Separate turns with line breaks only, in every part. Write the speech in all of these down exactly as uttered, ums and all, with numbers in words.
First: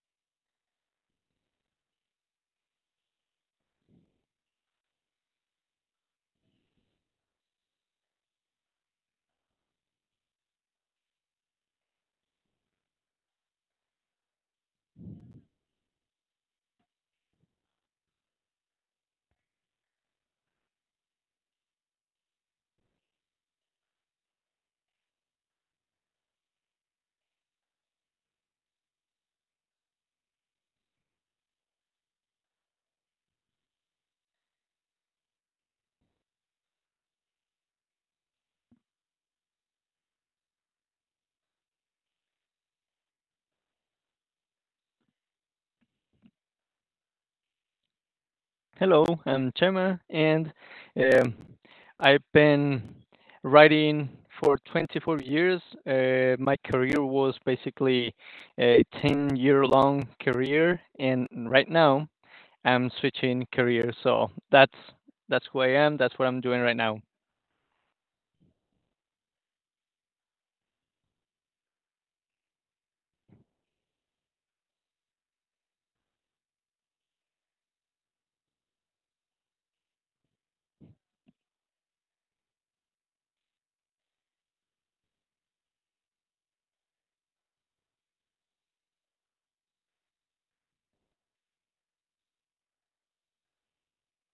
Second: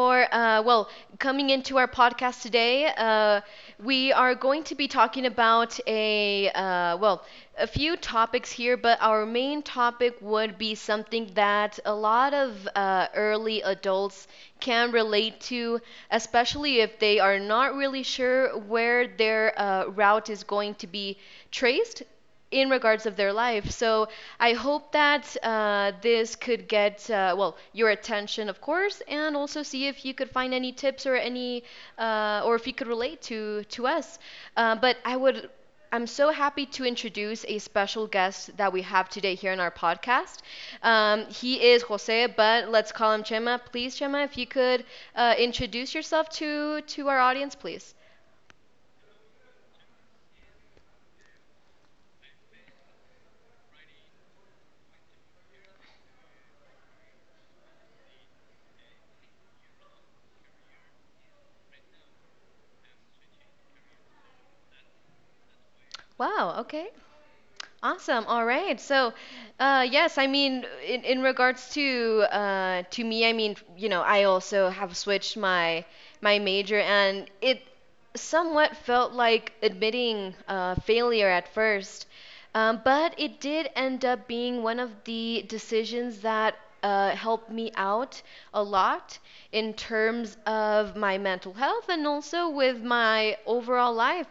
for, uh, well, coming into our podcast today. Uh, we are going to be talking about a, uh, well, a few topics here, but our main topic would be something that a lot of uh, early adults can relate to, especially if they are not really sure where their uh, route is going to be traced in regards of their life. So I hope that uh, this could get uh, well your attention, of course, and also see if you could find any tips or any uh, or if you could relate to to us. Uh, but I would. I'm so happy to introduce a special guest that we have today here in our podcast. Um, he is Jose, but let's call him Chema. Please, Chema, if you could uh, introduce yourself to to our audience, please.
Hello, I'm Chema, and um, I've been writing for twenty-four years. Uh, my career was basically a ten year long career, and right now I'm switching career. So that's that's who I am. That's what I'm
Wow,
doing right
okay.
now.
Awesome. All right. So, uh, yes, I mean, in, in regards to uh, to me, I mean, you know, I also have switched my my major, and it somewhat felt like admitting uh, failure at first, um, but it did end up being one of the decisions that uh, helped me out a lot in terms of my mental health and also with my overall life.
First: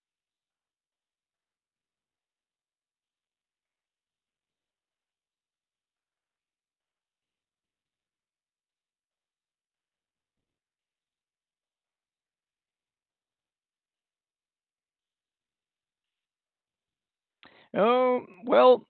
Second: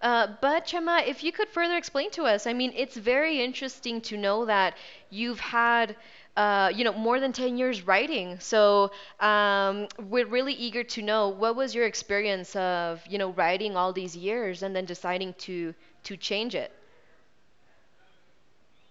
Uh, but Chema, if you could further explain to us, I mean, it's very interesting to know that you've had, uh, you know, more than ten years writing. So um, we're really eager to know what was your experience of, you know, writing all these years and then deciding to to change it.
Oh, well,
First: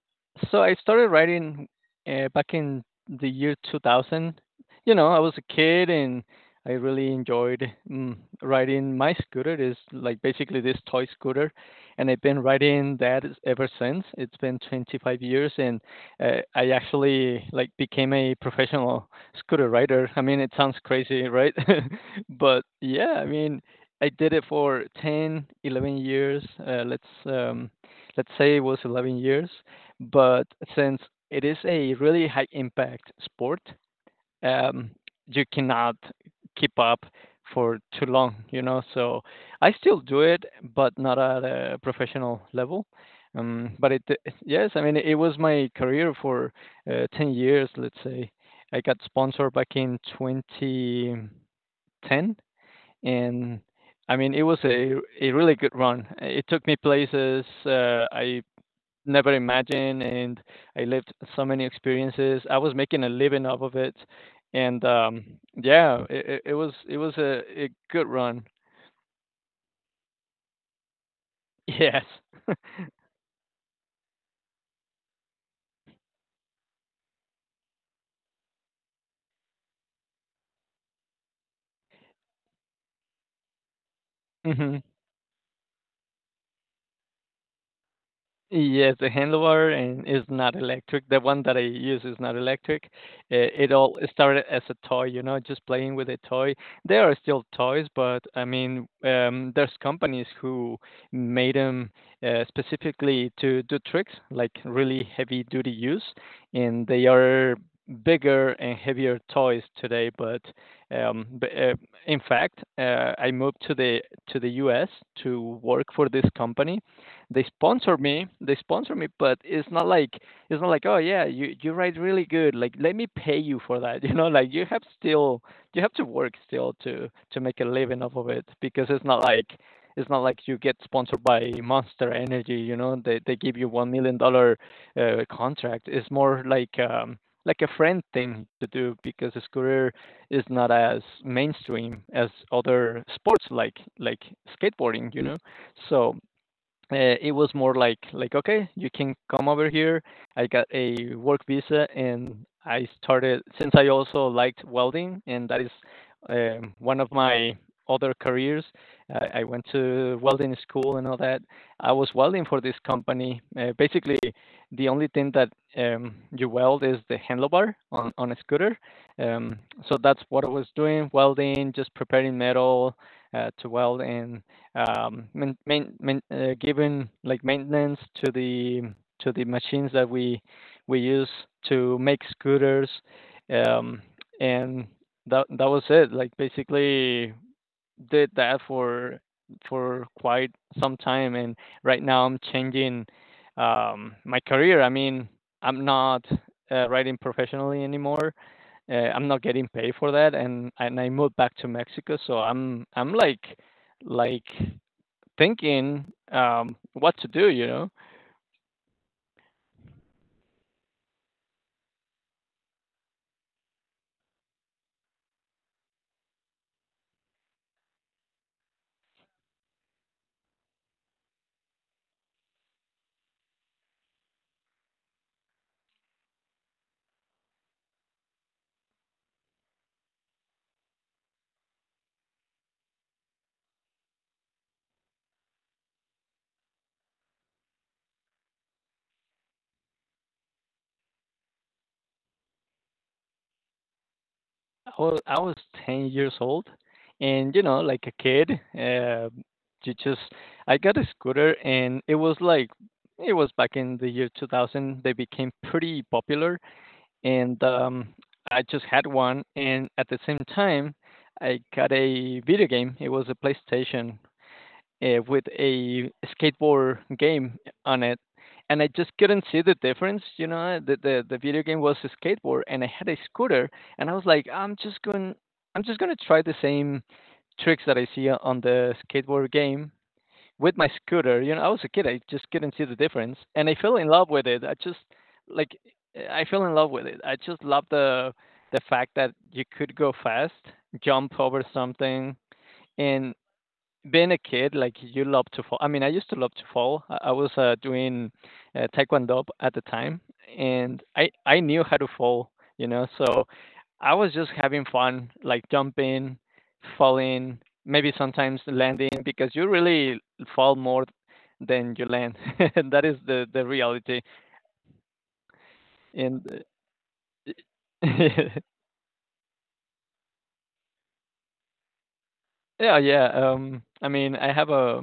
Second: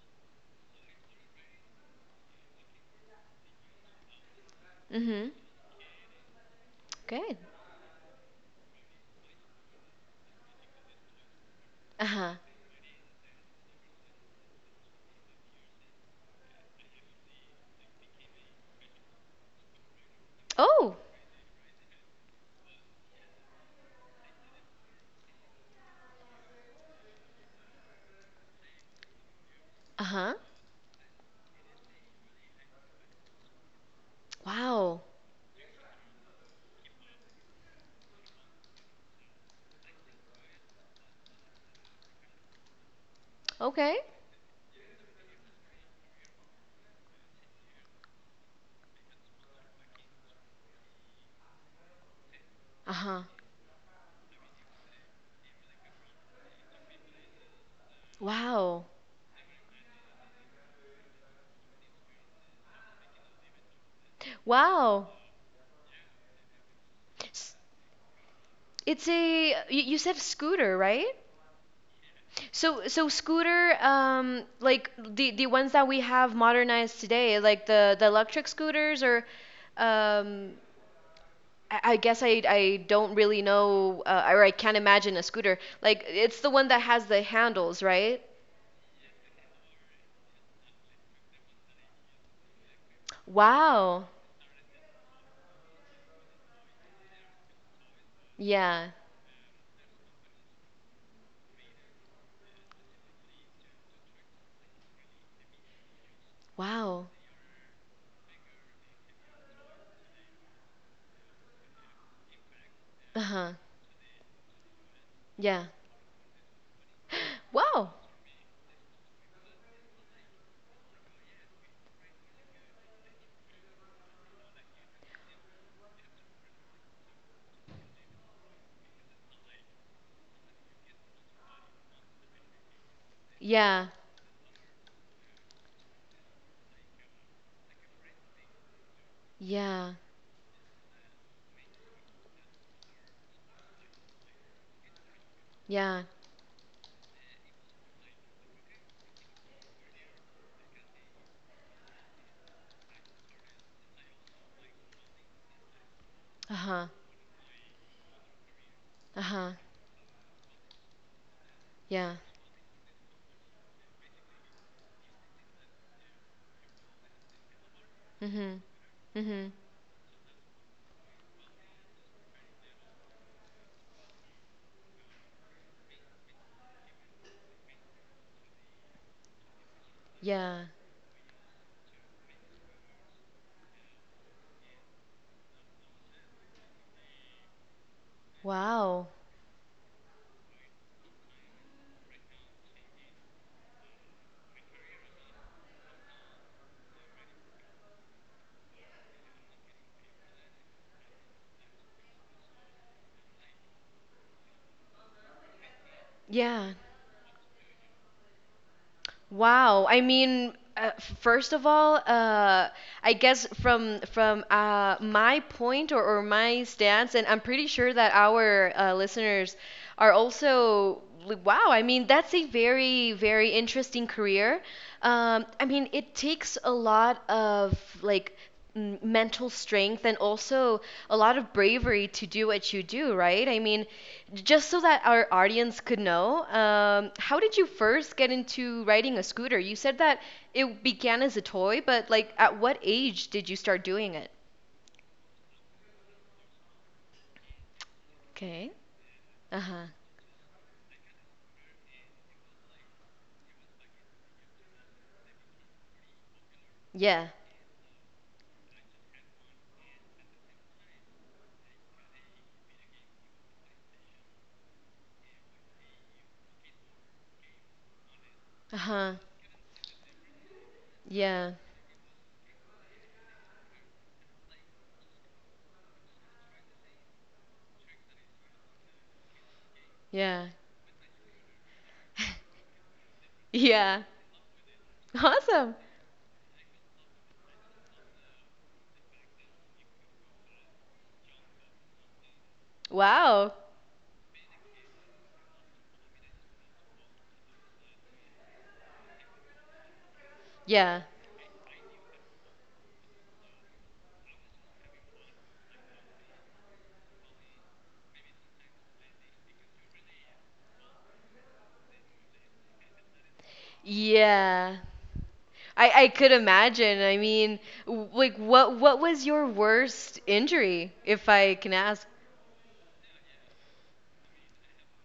so I started writing uh, back in the year two thousand. You know, I
Mm-hmm.
was a kid and I really
Good.
enjoyed mm, riding my scooter. Is like basically this toy scooter, and I've
Uh-huh.
been riding that is- ever since. It's been twenty-five years, and uh, I actually like became a professional scooter rider. I mean, it sounds
Oh.
crazy, right? But yeah, I mean, I did it for ten, eleven years. Uh, let's um, let's say it was eleven years,
Uh-huh.
but since it is a really high impact sport, um,
Wow.
you cannot keep up for too long, you know. So I still do it, but not at a professional level. Um, but
Okay.
it, yes, I mean, it was my career for uh, ten years, let's say. I got sponsored back in twenty ten,
Uh-huh.
and I mean, it was a a really good run. It took me places. Uh, I
Wow.
never imagined, and I lived so many experiences. I was making a living off of it, and
Wow.
um yeah, it, it it was it was a,
S-
a good run.
It's a, y- you said scooter, right?
Yes.
So so scooter um like the the ones that we have modernized today, like the the electric scooters, or um I I guess I, I don't really know uh, or I can't imagine a scooter. Like it's the one that has the handles, right?
Yes, the handlebar, and is not electric. The one that I use is not electric. It, it all
Wow.
started as a toy, you know, just playing with a toy. They are still toys, but I
Yeah.
mean, um, there's companies who made them uh, specifically to do tricks, like really heavy duty use, and they
Wow.
are bigger and heavier toys today. But um, b- uh, in fact, uh, I
Uh-huh.
moved to the to the U S to
Yeah.
work for this company. they
Wow.
sponsor me they sponsor me but it's not like it's not like oh, yeah, you you write really good, like let me pay you for that, you know. Like you have still, you have to work still to to make a living off of it, because it's not like it's not like you get sponsored by Monster Energy, you know. They they give you
Yeah.
one million dollar uh, contract. It's more like um, like a friend thing to do, because his
Yeah.
career is not as mainstream as other sports like like skateboarding, you know.
Yeah.
So uh, it was more like like okay, you can come over here. I got a work visa, and I started, since I also liked welding, and that is um,
Uh-huh.
one of my other careers. uh, I
Uh-huh.
went to welding school and all that. I was
Yeah.
welding for this company. Uh, basically the only thing that um, you weld is the handlebar on, on a
Mhm.
scooter.
Mhm.
um, so that's what I was doing, welding, just preparing metal uh, to weld, and um, main, main, main, uh, giving like maintenance to the to the machines that we
Yeah.
we use to make scooters. um, And that that was it. Like, basically did that
Wow.
for for quite some time, and right now I'm changing um, my career. I mean, I'm not uh, riding professionally anymore. Uh, I'm not getting paid for that, and and I moved back to Mexico, so I'm I'm like like thinking
Yeah.
um, what to do. You know,
Wow. I mean, uh, first of all, uh, I guess from from uh, my point, or, or my stance, and I'm pretty sure that our uh, listeners are also like, wow. I mean, that's a very very interesting career. Um, I mean, it takes a lot of like m- mental strength and also a lot of bravery to do what you do, right? I mean, just so that our audience could know, um, how did you first get into riding a scooter? You said that it began as a toy, but like at what age did you start doing it?
I was, I was ten years old, and you know, like a kid,
Okay.
uh,
Uh-huh.
you just I got a scooter, and it was like it was back in the year two thousand. They became pretty popular,
Yeah.
and um, I just had one. And at the same time, I got a video game. It was a PlayStation, uh, with a skateboard game on it, and I just
Uh-huh.
couldn't see the difference. You know, the the, the
Yeah.
video game was a skateboard, and I had a scooter, and I was like, I'm just going, I'm just gonna try the same tricks that I see on the skateboard game
Yeah.
with my scooter. You know, I was a kid, I just couldn't see the difference, and I fell
Yeah.
in love with it. I just
Awesome.
like, I fell in love with it. I just love the the fact that you could go fast, jump over something, and
Wow.
being a kid, like you love to fall. I mean, I used to love to fall. I, I was uh, doing uh, taekwondo at the time,
Yeah.
and I I knew how to fall, you know. So I was just having fun, like jumping, falling, maybe sometimes landing, because you really fall more than you land, and that is the the reality.
Yeah. I, I could
And
imagine. I mean, w- like
uh,
what what was your worst injury, if I can ask?
yeah, yeah. Um, I mean, I have a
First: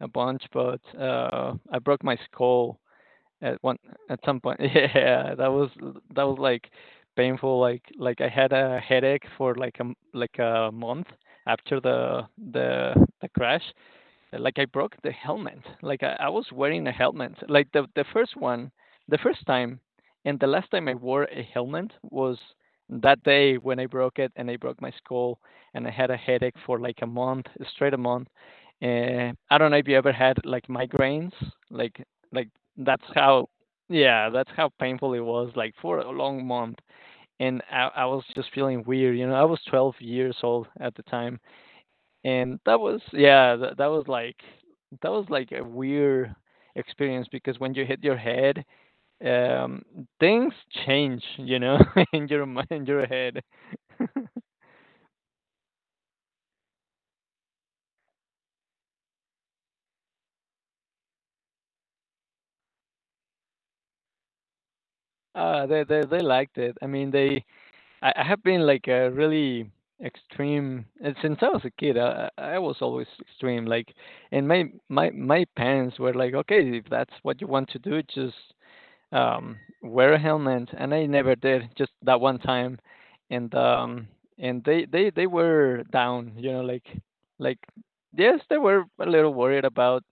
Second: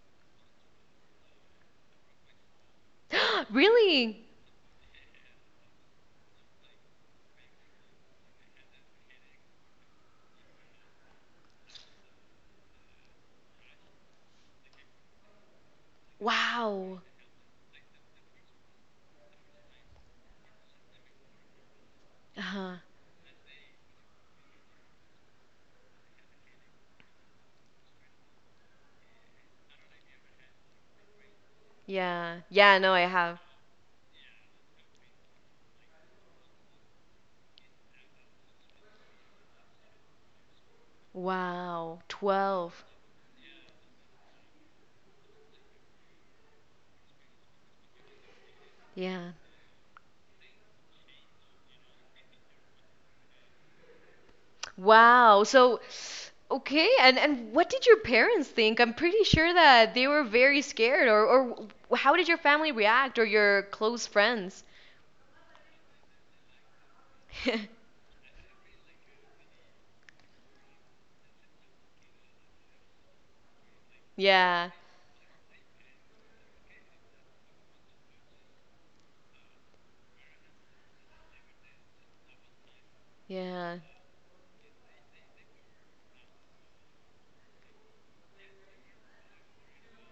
a bunch, but uh, I broke my skull at one at
Really?
some point. Yeah, that was that was like painful. Like like I had a headache for like a m- like a month after the the the crash. Like I broke the helmet. Like I, I was wearing a
Wow.
helmet. Like the the first one, the first time, and the last time I wore a helmet was
Uh-huh.
that day when I broke it and I broke my skull and I had a headache for like a month, straight a month. Uh, I don't know if you ever had like migraines, like
Yeah.
like
Yeah, no, I
that's
have.
how yeah, that's how painful it was, like for a long month. And I, I was just feeling weird, you know. I was twelve years old at the time,
Wow.
and that
twelve.
was yeah, that that was like that was like a weird experience, because when you hit your head,
Yeah.
um, things change, you know, in your mi- in your head.
Wow. So, okay, and and what did your parents think? I'm pretty sure that they were very scared or or w- how did your family react or your close friends?
Uh, they they they liked it. I mean, they I, I have been like a really extreme and since I was a kid. I I I was always extreme. Like, and
Yeah.
my my my parents were like, okay, if that's what you want to do, just um, wear a helmet, and I never did. Just that one time, and
Yeah.
um, and they they they were down. You know, like like yes, they were a little worried about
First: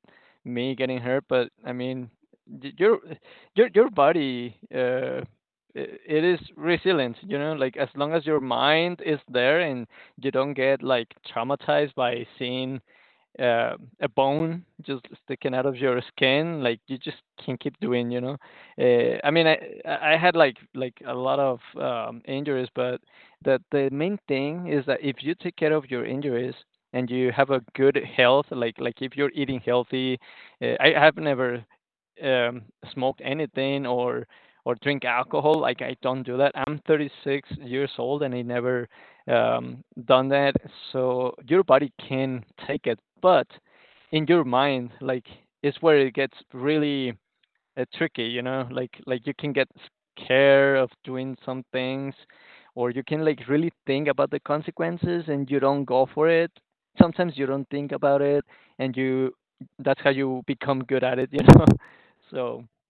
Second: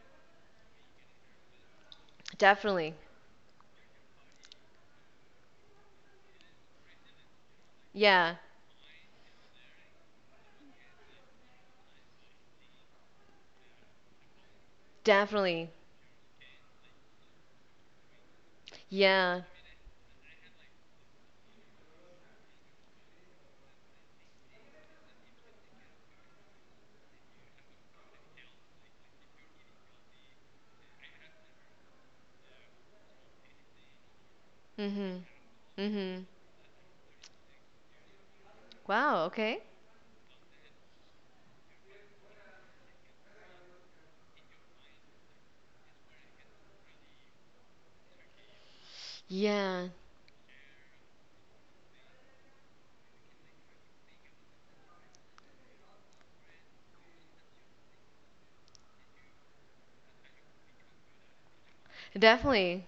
me getting hurt, but I mean, y-
Definitely.
your your your body. Uh, i- it is resilient, you know, like as long as
Yeah.
your mind is there, and you don't get like traumatized by seeing uh, a bone just sticking out
Definitely.
of your skin, like you just can keep doing, you know. Uh, I
Yeah.
mean, I I had like like a lot of um, injuries, but the the main thing is that if you take care of your injuries and you have a good health, like like if you're eating healthy, uh, I have never um, smoked anything or or drink
Mhm.
alcohol. Like I don't
Mhm.
do that. I'm thirty-six years old and I never
Wow, okay.
um, done that. So your body can take it, but in your mind, like it's where it gets really, it's tricky, you know, like like you can get
Yeah,
scared of doing some things, or you can like really think about the consequences and you don't go for it. Sometimes you don't think about it, and you that's how you become good at it, you know. So
definitely.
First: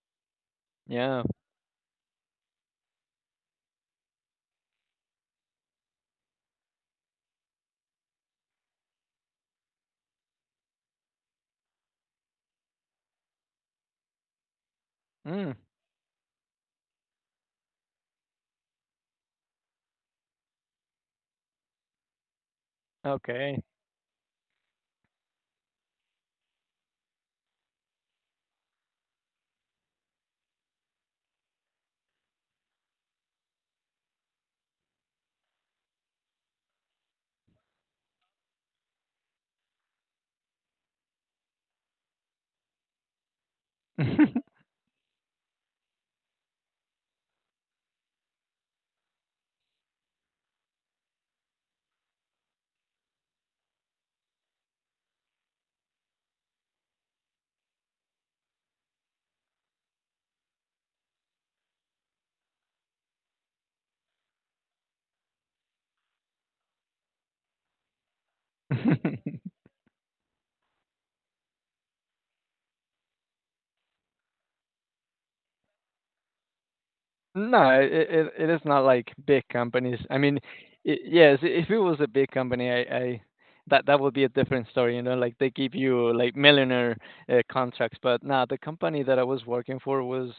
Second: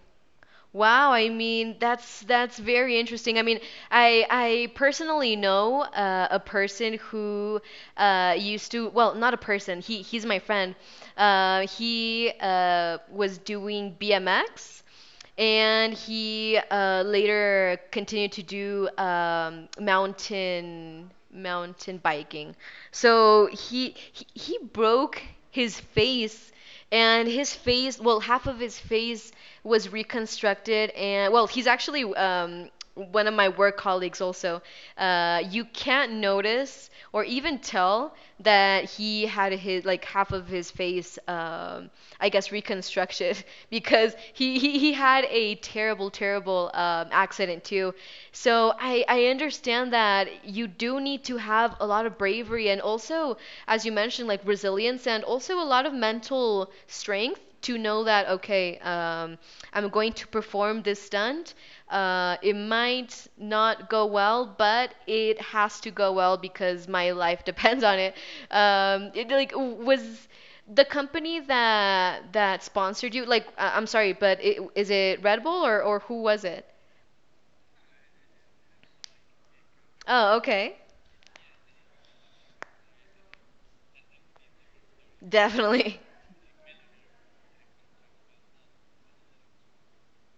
Wow,
yeah,
I mean that's that's very interesting. I mean, I I personally know uh, a person who uh, used to well, not a person. He he's my friend. Uh, he uh, was doing B M X,
mm,
and he uh, later continued to do um, mountain mountain biking. So
okay.
he he, he broke his face, and his face, well, half of his face was reconstructed, and well, he's actually um, one of my work colleagues also. Uh, you can't notice or even tell that he had his, like, half of his face um, I guess reconstructed because he, he he had a terrible terrible um, accident too. So i i understand that you do need to have a lot of bravery and also, as you mentioned, like resilience and also a lot of mental strength to know that, okay, um, I'm going to perform this stunt. Uh, it might not go well, but it has to go well because my life depends on it. Um, it like was the company that that sponsored you, like, I- I'm sorry, but it, is it Red Bull, or, or who was it?
No, it it it is not like big companies. I
Oh,
mean,
okay.
i- yes, if it was a big company, I I that that would be a different story, you know, like they give
Definitely.
you like millionaire uh, contracts, but nah, the company that I was working for was,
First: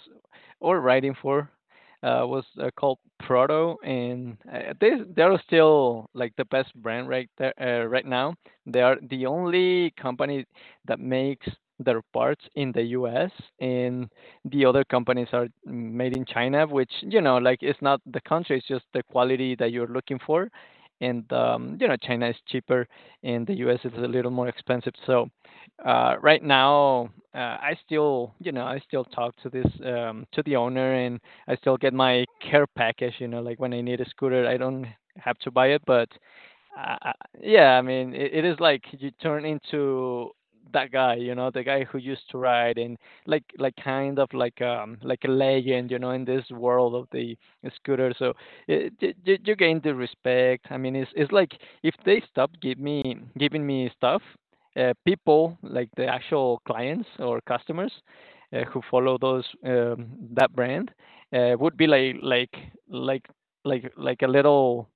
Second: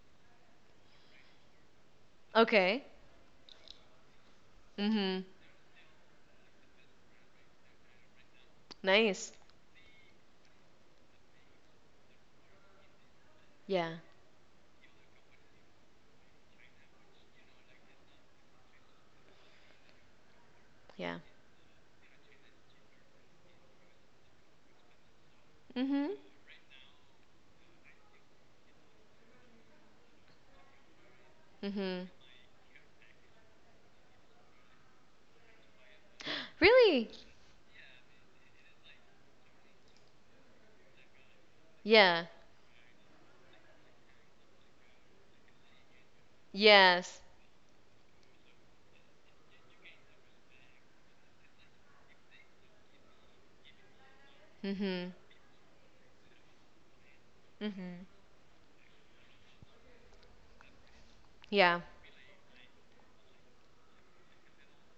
or writing for, uh was uh,
Okay.
called Proto, and uh, they
Mm-hmm.
they're still like the best brand right there uh, right now. They are the
Nice.
only company that makes their parts in the U S,
Yeah,
and the other companies are made in China, which, you know, like it's not the country, it's just the quality that you're looking for.
yeah.
And um, you know, China is cheaper, and the U S is a little more expensive. So
Mhm.
uh, right now, uh, I still, you know, I still talk to this um, to the owner, and I still get
Mhm.
my care package. You know, like when I need a scooter, I don't have to buy it, but uh,
Really?
uh, yeah, I mean, it, it is like you turn into that guy, you know, the guy who used
Yeah.
to ride, and like like kind of like um like a legend, you know, in this world of
Yes.
the scooter. So it, you, you you gain the respect. I mean, it's it's like if they stop give me giving me stuff, uh,
Mhm.
people like the actual clients or customers
Mhm.
uh, who follow those um, that brand uh, would
Yeah.
be like like like like like a little,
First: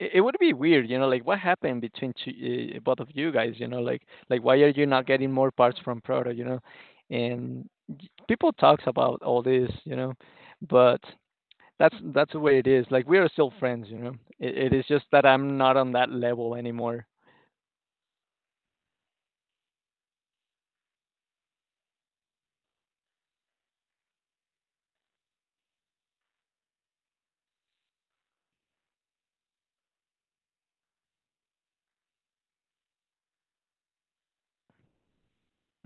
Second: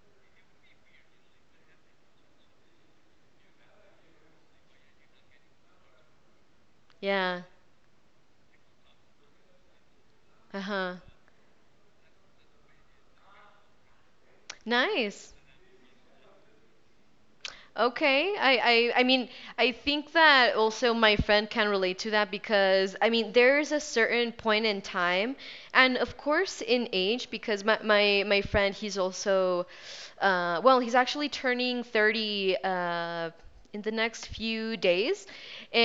it, it would be weird, you know, like what happened between two, uh, both of you guys, you know, like like why are you not getting more parts from Proto, you know?
Yeah.
And y- people talks about all this, you know,
Uh-huh.
but that's that's the way it is. Like we are still friends, you know. It, it is just that
Nice.
I'm not on that level anymore.
Okay. I, I I mean, I think that also my friend can relate to that because I mean, there's a certain point in time and of course in age because my my, my friend, he's also uh well, he's actually turning thirty uh in the next few days.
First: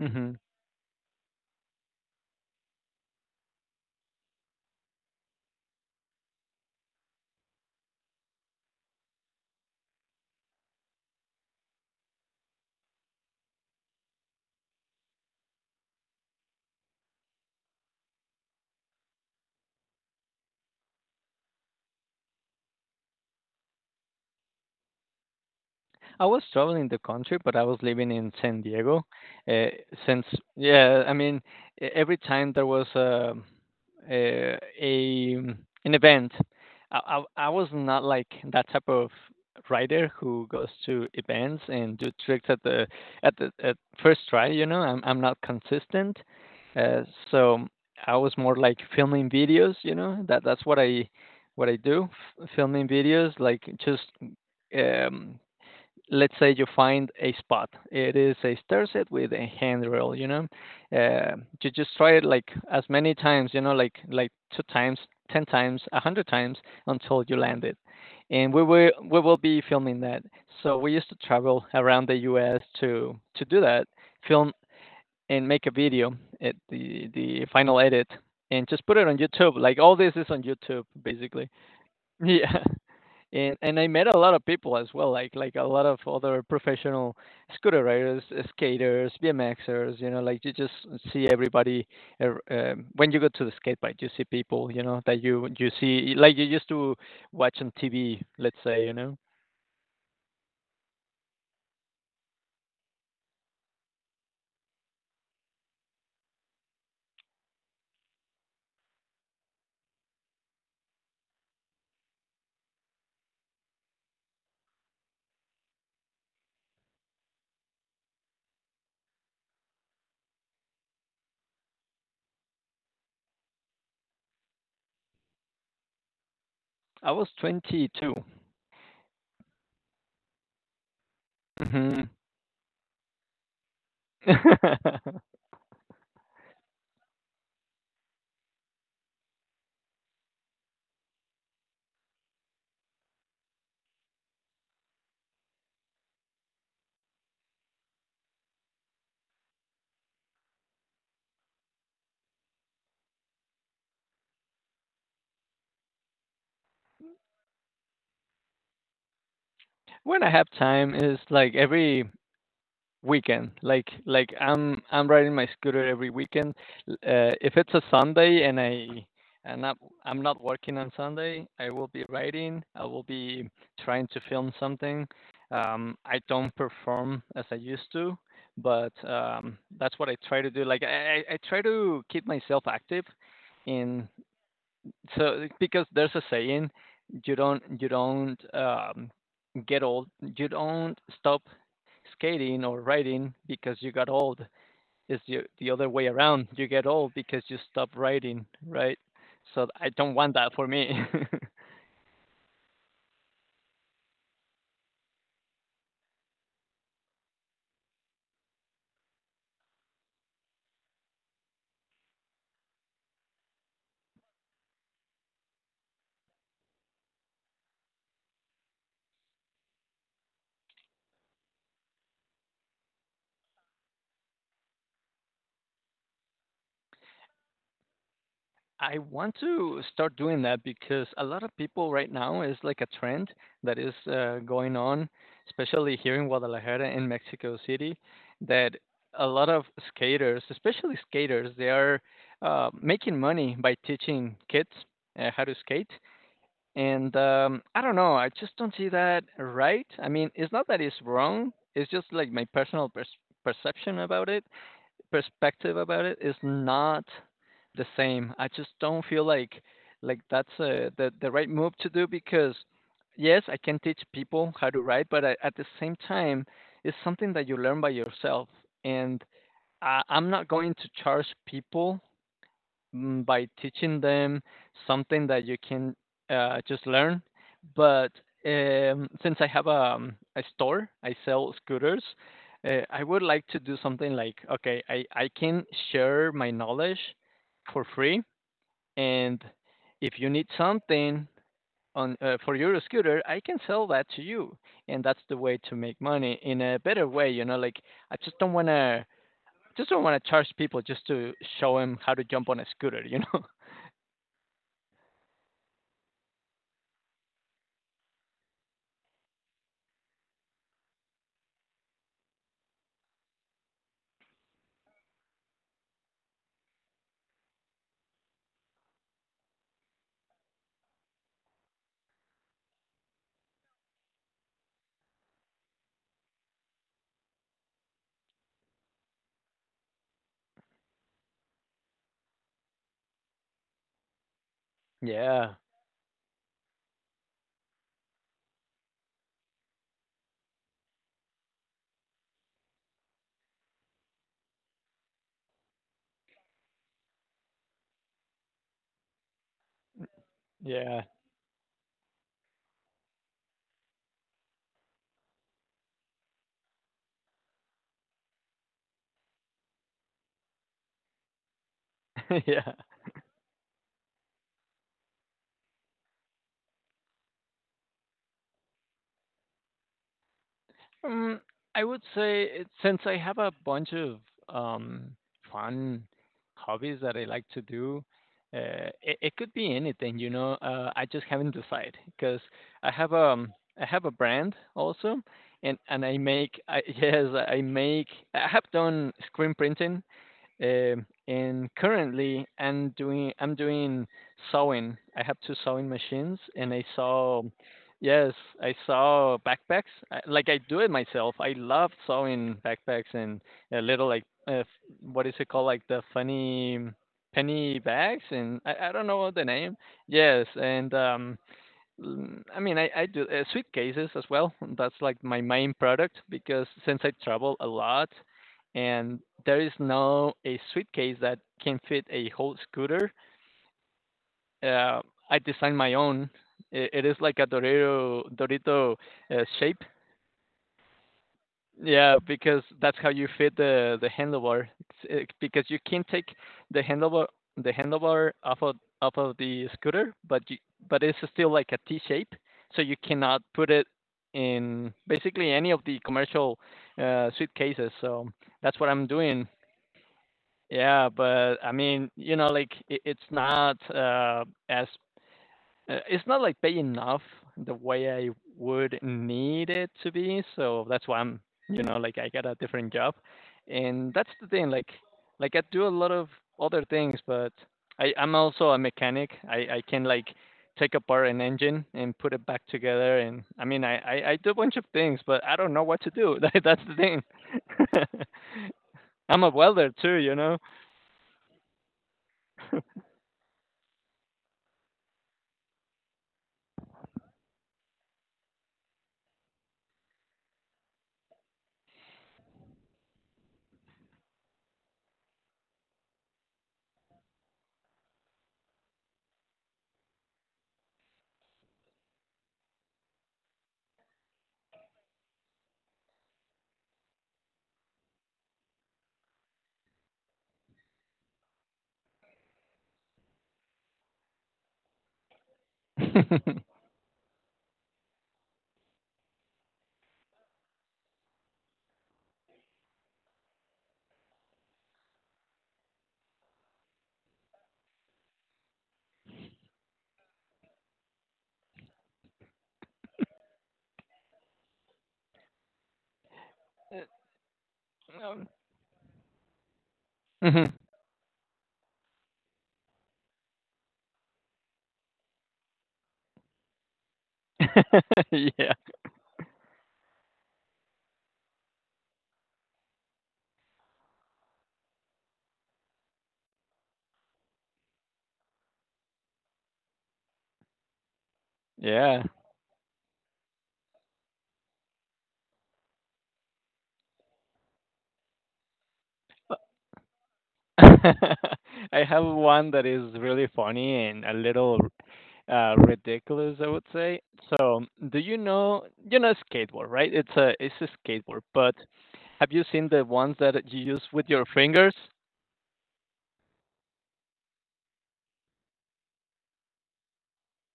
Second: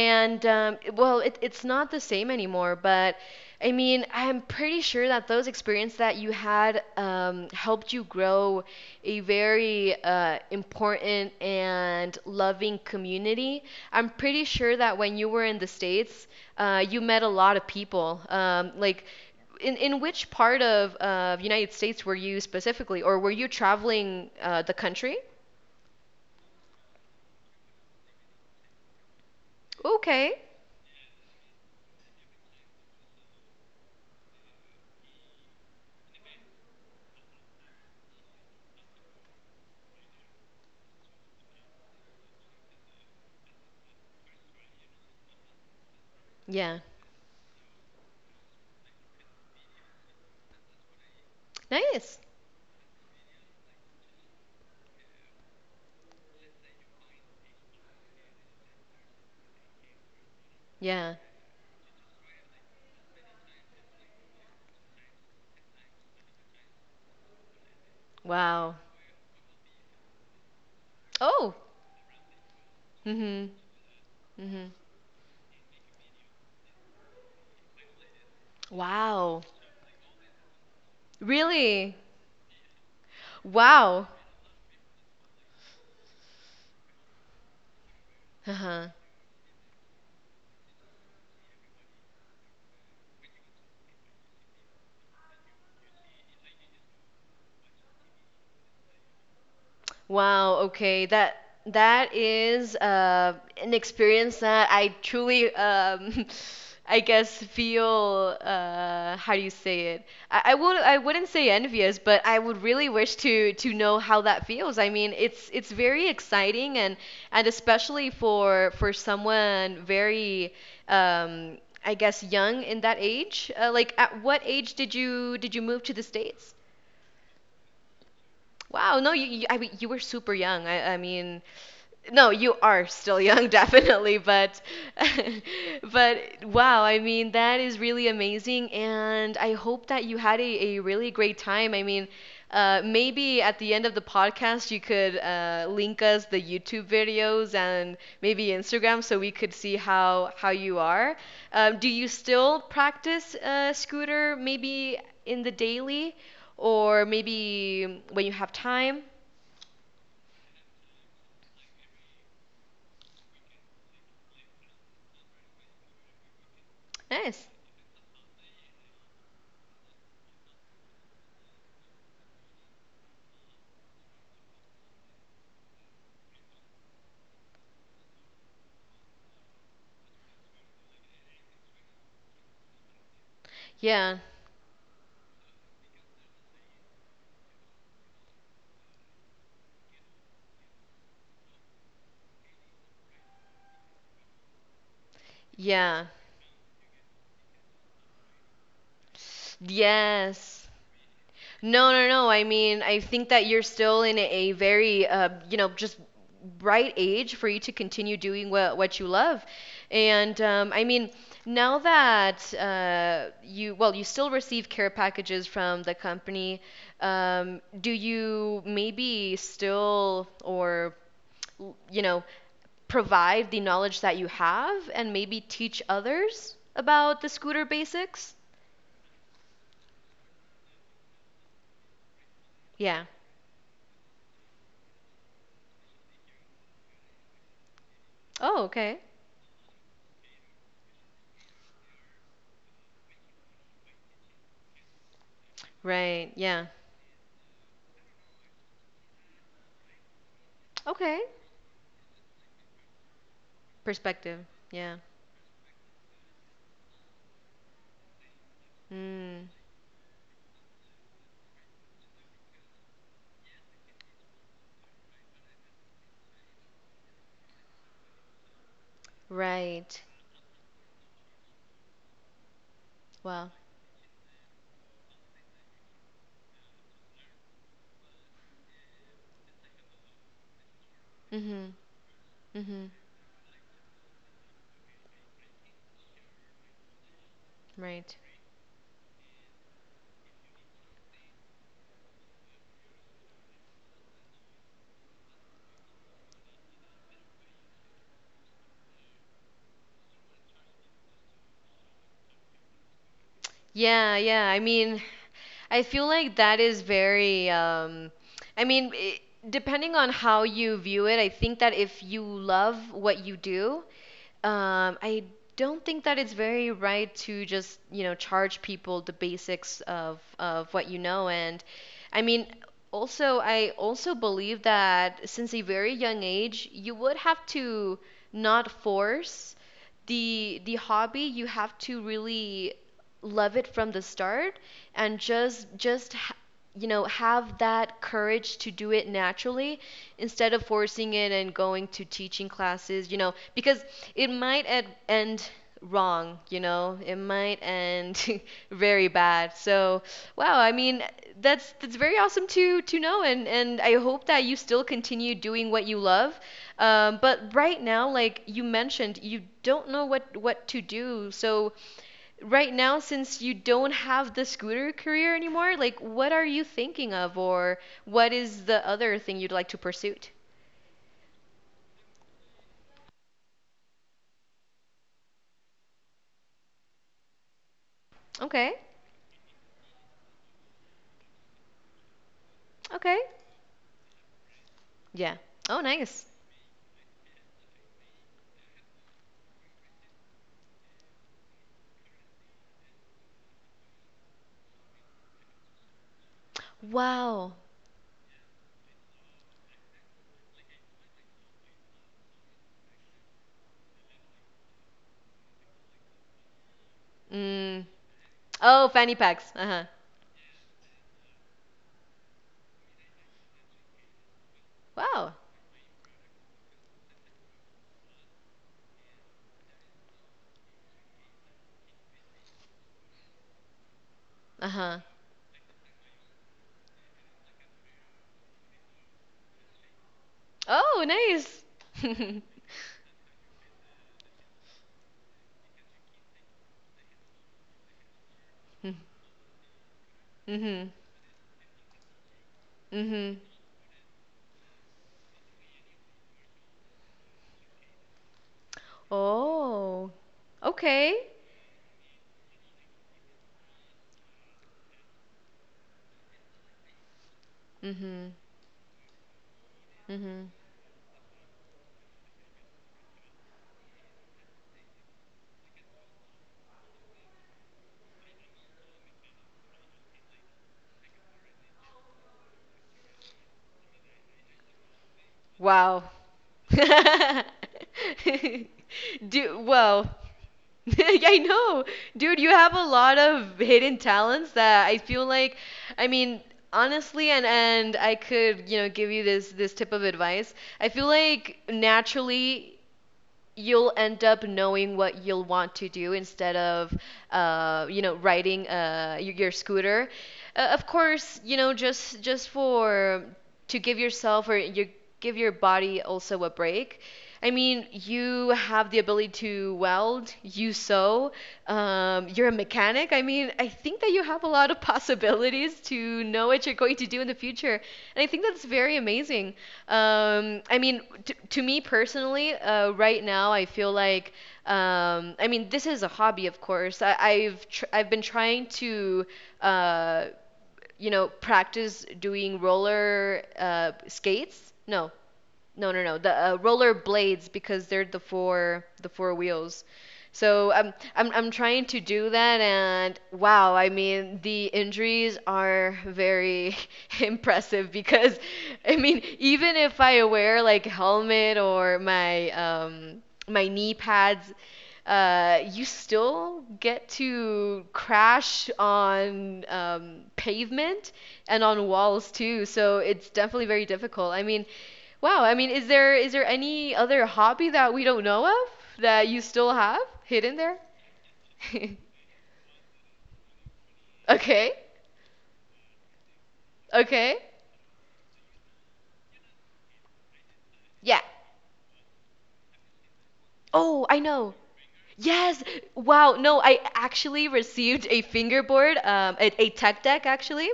Mm-hmm.
um, it- well, it, it's not the same anymore. But I mean, I'm pretty sure that those experiences that you had um, helped you grow a very uh, important and loving community. I'm pretty sure that when you were in the States, uh, you met a lot of people. Um, like, in, in which part of uh, United States were you specifically, or were you traveling uh, the country?
I was traveling the country, but I was living in San Diego. Uh, since
Okay.
yeah, I mean, e- Every time there was a a, a an event, I, I I was not like that type of rider who goes to events and do tricks at the at the at first try. You know, I'm I'm not consistent,
Yeah.
uh, so I was more like filming videos. You know, that that's what I what I do,
Nice.
f- filming videos, like just um, let's say you find a spot. It is a stair set with a handrail, you know.
Yeah.
Uh, you just try it like as many times, you know, like like two times, ten times, a hundred times until you land it. And we
Wow.
will we will be filming that. So we used to
Oh.
travel around the U S to to
Mhm.
do that, film
Mhm.
and make a video at the the final edit, and just put it on
Wow.
YouTube. Like all this is on YouTube, basically.
Really?
Yeah. and and I
Wow.
met a lot of people as well, like like a lot of other professional scooter riders, uh,
Uh-huh.
skaters, BMXers. You know, like you just see everybody ev- um, when you go to the skate park, you see people. You know that you you see like you used to watch on T V. Let's say you know
Wow, okay. That that is uh, an experience that I truly um I guess feel, uh, how do you say it? I, I would, I wouldn't say envious, but I would really wish to to know how that feels. I mean, it's it's very exciting, and and especially for for someone very um, I guess young in that age. Uh, like at what age did you did you move to the States?
I was twenty-two.
Wow, no, you, you, I mean, you were super young. I, I mean,
hmm
no, you are still young, definitely, but but wow, I mean, that is really amazing, and I hope that you had a, a really great time. I mean, uh, maybe at the end of the podcast, you could uh, link us the YouTube videos, and maybe Instagram, so we could see how how you are. Um, do you still practice uh, scooter maybe in the daily or maybe when you have time?
when I have time, it's like every weekend. Like like I'm I'm riding my scooter every weekend. Uh,
Nice.
if it's a Sunday and I and I'm I'm not working on Sunday, I will be riding. I will be trying to film something. Um, I don't perform as I used to, but um, that's what I try to do. Like I, I I try to keep myself active in,
Yeah.
so eh, because there's a saying. You don't you don't um, get old. You don't stop skating or riding because you got old. It's the, the other way
Yeah.
around. You get old because you stop riding, right? So I don't want that for
Yes.
me.
No, no, no. I mean, I think that you're still in a very, uh, you know, just right age for you to continue doing what what you love. And um, I mean, now that uh, you, well, you still receive care packages from the company, um, do you maybe still or, you know, provide the knowledge that you have and maybe teach others about the scooter basics?
I want to start doing that because a lot of people right now is like a
Yeah.
trend that is uh, going on, especially here in Guadalajara and Mexico City,
Oh,
that
okay.
a lot of skaters, especially skaters, they are uh, making money by teaching kids uh, how to skate.
Right. Yeah.
And um, I don't know, I just don't see that right. I mean, it's not that it's
Okay.
wrong, it's just like my personal pers- perception about
Perspective.
it
Yeah.
perspective about it is not the same. I just don't feel
Mm.
like like that's uh, the the right move to do because yes, I can teach people how to write, but I, at the same time, it's something that you learn by yourself. And I,
Right.
I'm not going to charge people, mm, by
Well.
teaching them something that you can uh, just learn. But um, since I have um, a store, I sell
Mhm.
scooters. Uh,
Mhm.
I would like to do something like okay, I, I can share my knowledge for
Right.
free, and if you need something on, uh, for your scooter, I can sell that to you, and that's the way to make money in a better way. You know, like I just don't wanna just don't wanna charge people just to show them how to jump on a scooter. You know.
Yeah, yeah. I mean, I feel like that is very, um, I mean, I depending on how you view it, I think that if you love what you do, um, I don't think that it's very right to just, you know, charge people the basics of of what you know. And I mean, also, I also believe that since a very young age, you would have to not force the the hobby. You have to really love it from the start, and
Yeah.
just just ha- you know, have that courage to do it naturally instead of forcing it and going to teaching classes, you know, because it might ed- end wrong, you know, it might end very bad. So wow, i mean,
Yeah.
that's that's very awesome to to know, and and i hope that you still continue doing what you love. Um, but right now, like you mentioned, you don't know what what to do. So
Yeah.
right now, since you don't have the scooter career anymore, like, what are you thinking of, or what is the other thing you'd like to pursue?
Mm, I would say it, since I have a bunch of um, fun hobbies that I like to do,
Okay.
uh, it, it could be anything, you know. Uh, I just haven't decided because I have
Okay.
um I have a brand also,
Yeah.
and
Oh,
and I
nice.
make I, yes I make I have done screen printing. Um, and currently, I'm doing I'm doing sewing. I have two sewing machines, and I sew.
Wow.
Yes, I sew backpacks. I, like I do it myself. I love sewing backpacks and a little like uh, f- what is it called? Like the funny penny
Mm.
bags, and I,
Oh,
I don't
fanny
know the
packs.
name.
Uh-huh.
Yes, and um, Mm, I mean, I, I do uh, sweet cases as well. That's like
Wow.
my main product because since I travel a lot, and there is no a suitcase that can fit a whole scooter.
Uh-huh.
Uh, I designed my own. I, it is like a Dorito Dorito uh, shape,
Oh, nice.
yeah, because that's how you fit the the handlebar. It's, uh, because you can take the handlebar the handlebar off of off of the scooter, but you,
Mm-hmm.
but it's still like a T shape, so you
Mm-hmm.
cannot put it in basically any of the commercial uh, suitcases. So that's what I'm doing.
Oh,
Yeah,
okay.
but I mean, you know, like it, it's not, uh, as uh, it's not like paying enough the way I
Mm-hmm.
would need it to be,
Mm-hmm.
so that's why I'm, you know, like I got a different job, and that's the thing. Like, like I do a lot of other things, but I I'm also a mechanic. I I can like take apart an engine and put it back together, and I mean I I, I do a bunch of things, but I don't know what
Wow.
to do. That, that's the thing. I'm a
Dude,
welder
well,
too, you know.
I know. Dude, you have a lot of hidden talents that I feel like, I mean, honestly, and and I could, you know, give you this this tip of advice. I feel like naturally you'll end up knowing what you'll want to do instead of uh, you know, riding uh, y- your scooter, uh, of course, you know, just just for to give yourself, or you give your body also a break. I mean, you have the ability to weld, you sew, um, you're a mechanic. I mean, I think that you have a lot of possibilities to know what you're going to do in the future. And I think that's very amazing. Um, I mean, t To me personally, uh, right now, I feel like, um, I mean, this is a hobby, of course. I, I've tr I've been trying to, uh, you know, practice doing roller uh, skates. No, no, no, no. The uh, roller blades because they're the
Um,
four the four wheels. So
mhm.
I'm I'm I'm trying to do that. And wow, I mean, the injuries are very impressive because
yeah,
I mean, even if I wear like helmet or my um my knee pads, uh you still get to crash on um pavement and on
yeah.
walls too. So it's definitely very difficult. I mean... Wow, I mean, is there is there any other hobby that we don't know of that you still have hidden there?
I have one that is really funny and a
Okay.
little uh, ridiculous, I would say.
Okay.
So, do you know you know skateboard, right? It's a it's a
Yeah.
skateboard, but have you seen the ones that you use
Oh, I
with your
know.
fingers?
Yes. Wow. No, I actually received a fingerboard, um, a, a tech deck actually,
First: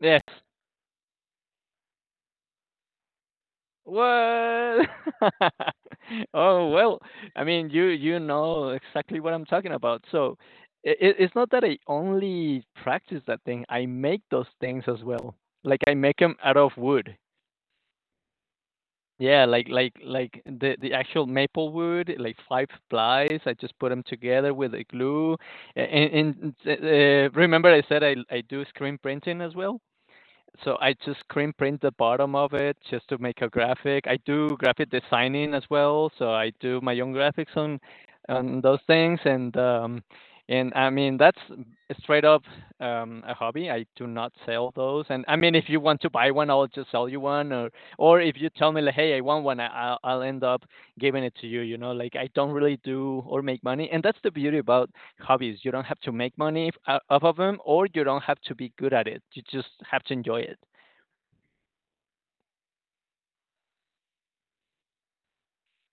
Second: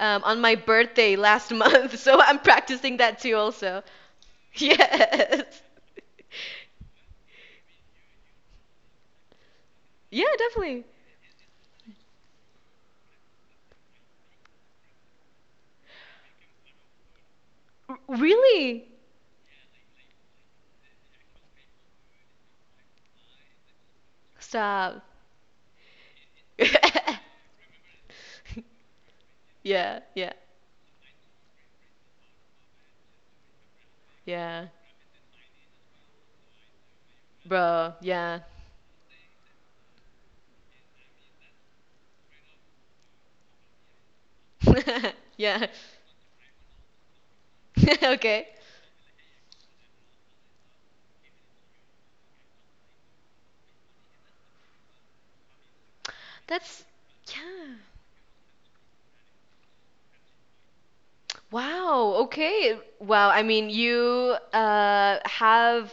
Yes.
on my birthday last month. So I'm practicing that too also.
What?
Yes.
Oh, well, I mean, you you know exactly what I'm talking about.
Yeah,
So,
definitely.
I it's not that I only practice that thing. I make those things as well. Like I make them out of wood.
R- really?
Yeah, like like like the the actual maple wood, like five plies. I just put them together with a
Stop.
glue. A- And, and uh, remember, I said I I do screen printing as well.
Yeah, yeah,
So I just screen print the bottom of it just to make a graphic. I do
yeah.
graphic designing as well, so I do my own graphics on
Bro, yeah.
on those things and um and I mean that's straight up um a hobby. I do not sell those. And I mean if
Yeah.
you want to buy one, I'll just sell you one, or or if
Okay.
you tell me like hey, I want one, I, I'll I'll end up giving it to you, you know? Like I don't really do or make money. And that's the beauty about hobbies. You don't have to make money
That's
f- off of them,
Yeah.
or you don't have to be good at it. You just have to enjoy it.
Wow, okay. Wow, I mean, you uh have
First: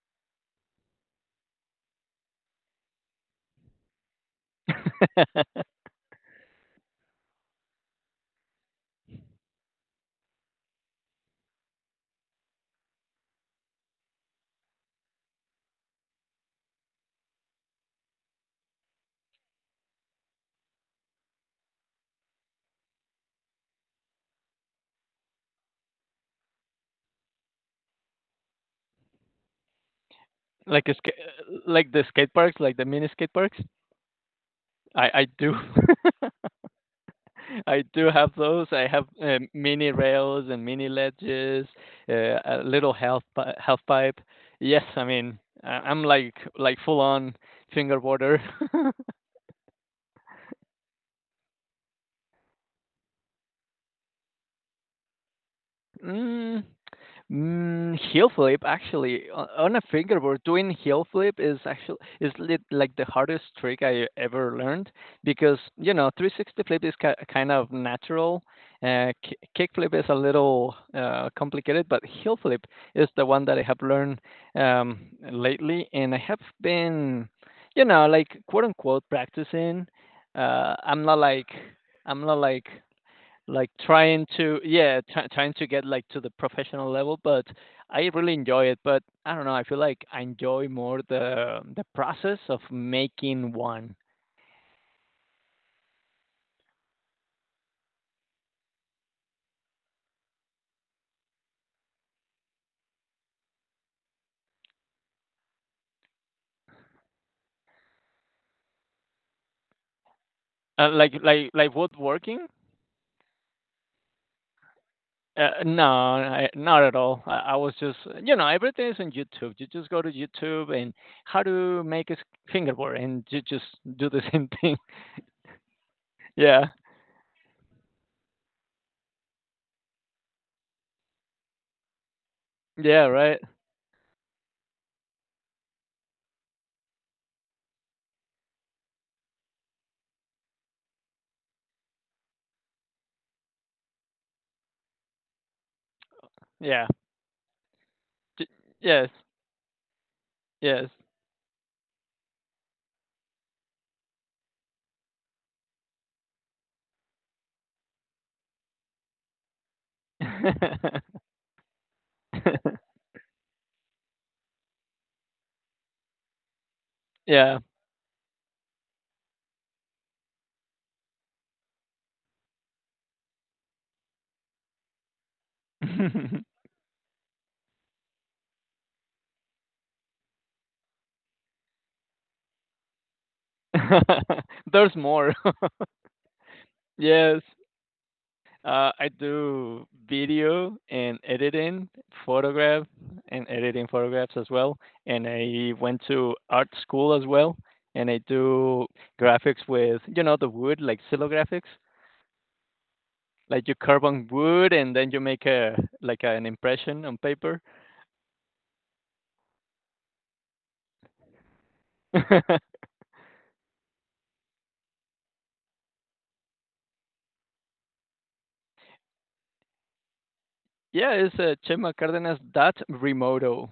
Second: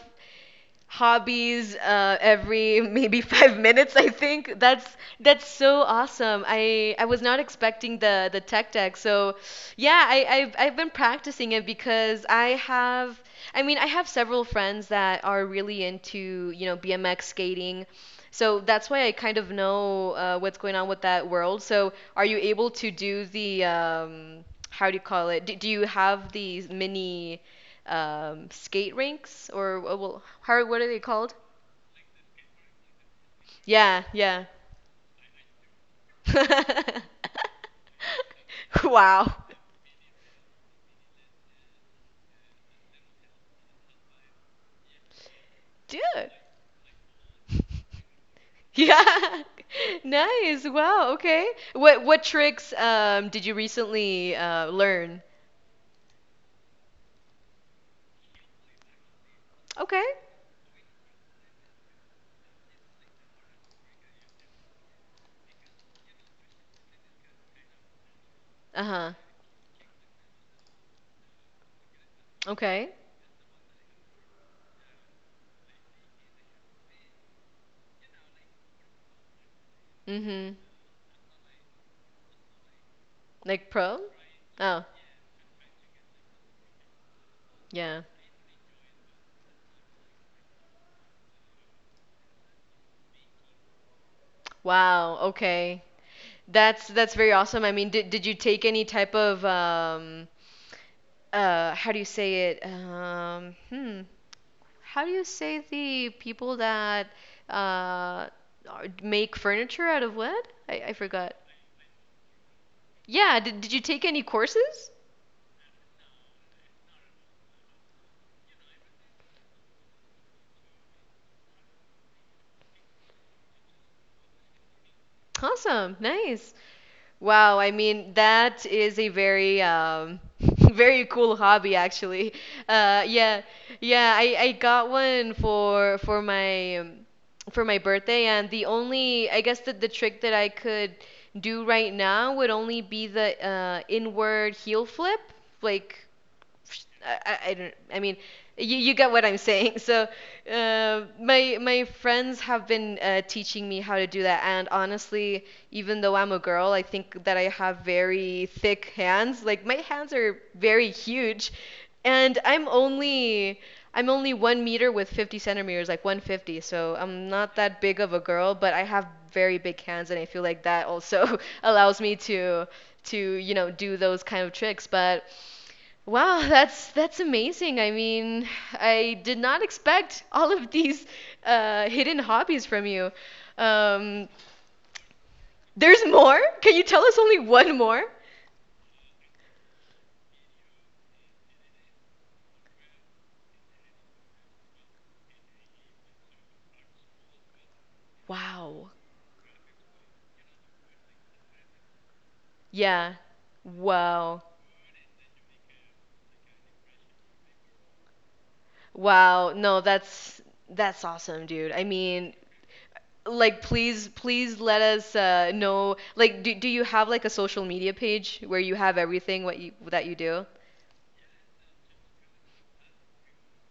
hobbies uh, every maybe five minutes. I think that's that's so awesome. I i was not expecting the the tech deck. So yeah, i I've, I've been practicing it because i have i mean i have several friends that are really into you know BMX skating. So that's why I kind of know uh, what's going on with that world. So are you able to do the um how do you call it, do, do you have these mini um, skate rinks or uh, well, how... what are
like a
they
ska-
called?
like the skate parks, like the mini skate parks.
Yeah, yeah.
I I do. I do have those. I have
Wow,
um, mini rails and mini ledges, uh, a little half pi- health pipe. Yes, I mean I- I'm
dude.
like like full on fingerboarder.
Yeah. Nice. Wow. Okay. What what tricks um did you recently uh learn?
mm, Mm, heel flip actually, o- on a
Okay.
fingerboard doing heel flip is actually is lit, like the hardest trick I ever learned, because you know three sixty flip is ki- kind of natural.
Uh-huh.
Uh, ki- kick flip is a little uh, complicated, but heel flip
Okay.
is the one that I have learned um, lately, and I have been, you know, like quote unquote practicing.
Mm-hmm.
Uh, I'm not like I'm not like
Like
like
pro?
trying to,
Oh,
yeah, try trying to get like to the professional level, but
yeah.
I really enjoy it, but I don't know, I feel like I enjoy more the the process of making one.
Wow. Okay. That's that's very awesome. I mean, did did you take any type of um uh how do you say it? Um hmm. How do you say the people that uh are- make furniture out of wood? I,
Uh,
I
like
forgot.
like like woodworking,
Yeah, did did you take any courses?
uh, no, I, not at all. I, I was just, you know, everything is on YouTube. You just go to YouTube and how to make a s- fingerboard, and you just do the same thing.
Awesome. Nice.
Yeah.
Wow, I mean, that is a very um very cool hobby actually. Uh
Yeah, right.
yeah. Yeah, I I got one for for my um, for my birthday, and the only, I guess, that the trick that I could do right now would only be the uh inward heel flip. Like
Yeah.
I, I don't... I mean,
J-
you, you
yes.
get what I'm saying. So
Yes.
uh, my my friends have been uh, teaching me how to do that. And honestly, even though I'm a girl, I think that I have very thick hands. Like my hands are very huge, and I'm only I'm only one meter with fifty centimeters, like one fifty. So I'm not
Yeah.
that big of a girl, but I have very big hands, and I feel like that also allows me to to you know do those kind of tricks, but... Wow, that's that's amazing. I mean, I did not expect all of these uh, hidden hobbies from you. Um,
There's more.
there's more? Can you tell us only
Yes,
one more?
uh, I do video and editing, photograph and editing photographs as well. And I went to art school as well. And I do
Wow.
graphics with, you know, the wood, like silo graphics.
Yeah.
Like you carve on
Wow.
wood and then you make a like an impression on paper.
Wow. No, that's that's awesome, dude. I mean, like please please let us uh, know, like, do, do you have like a social media page where you have everything what you that you do?
Yeah, it's uh, Chema Cárdenas dot Remoto.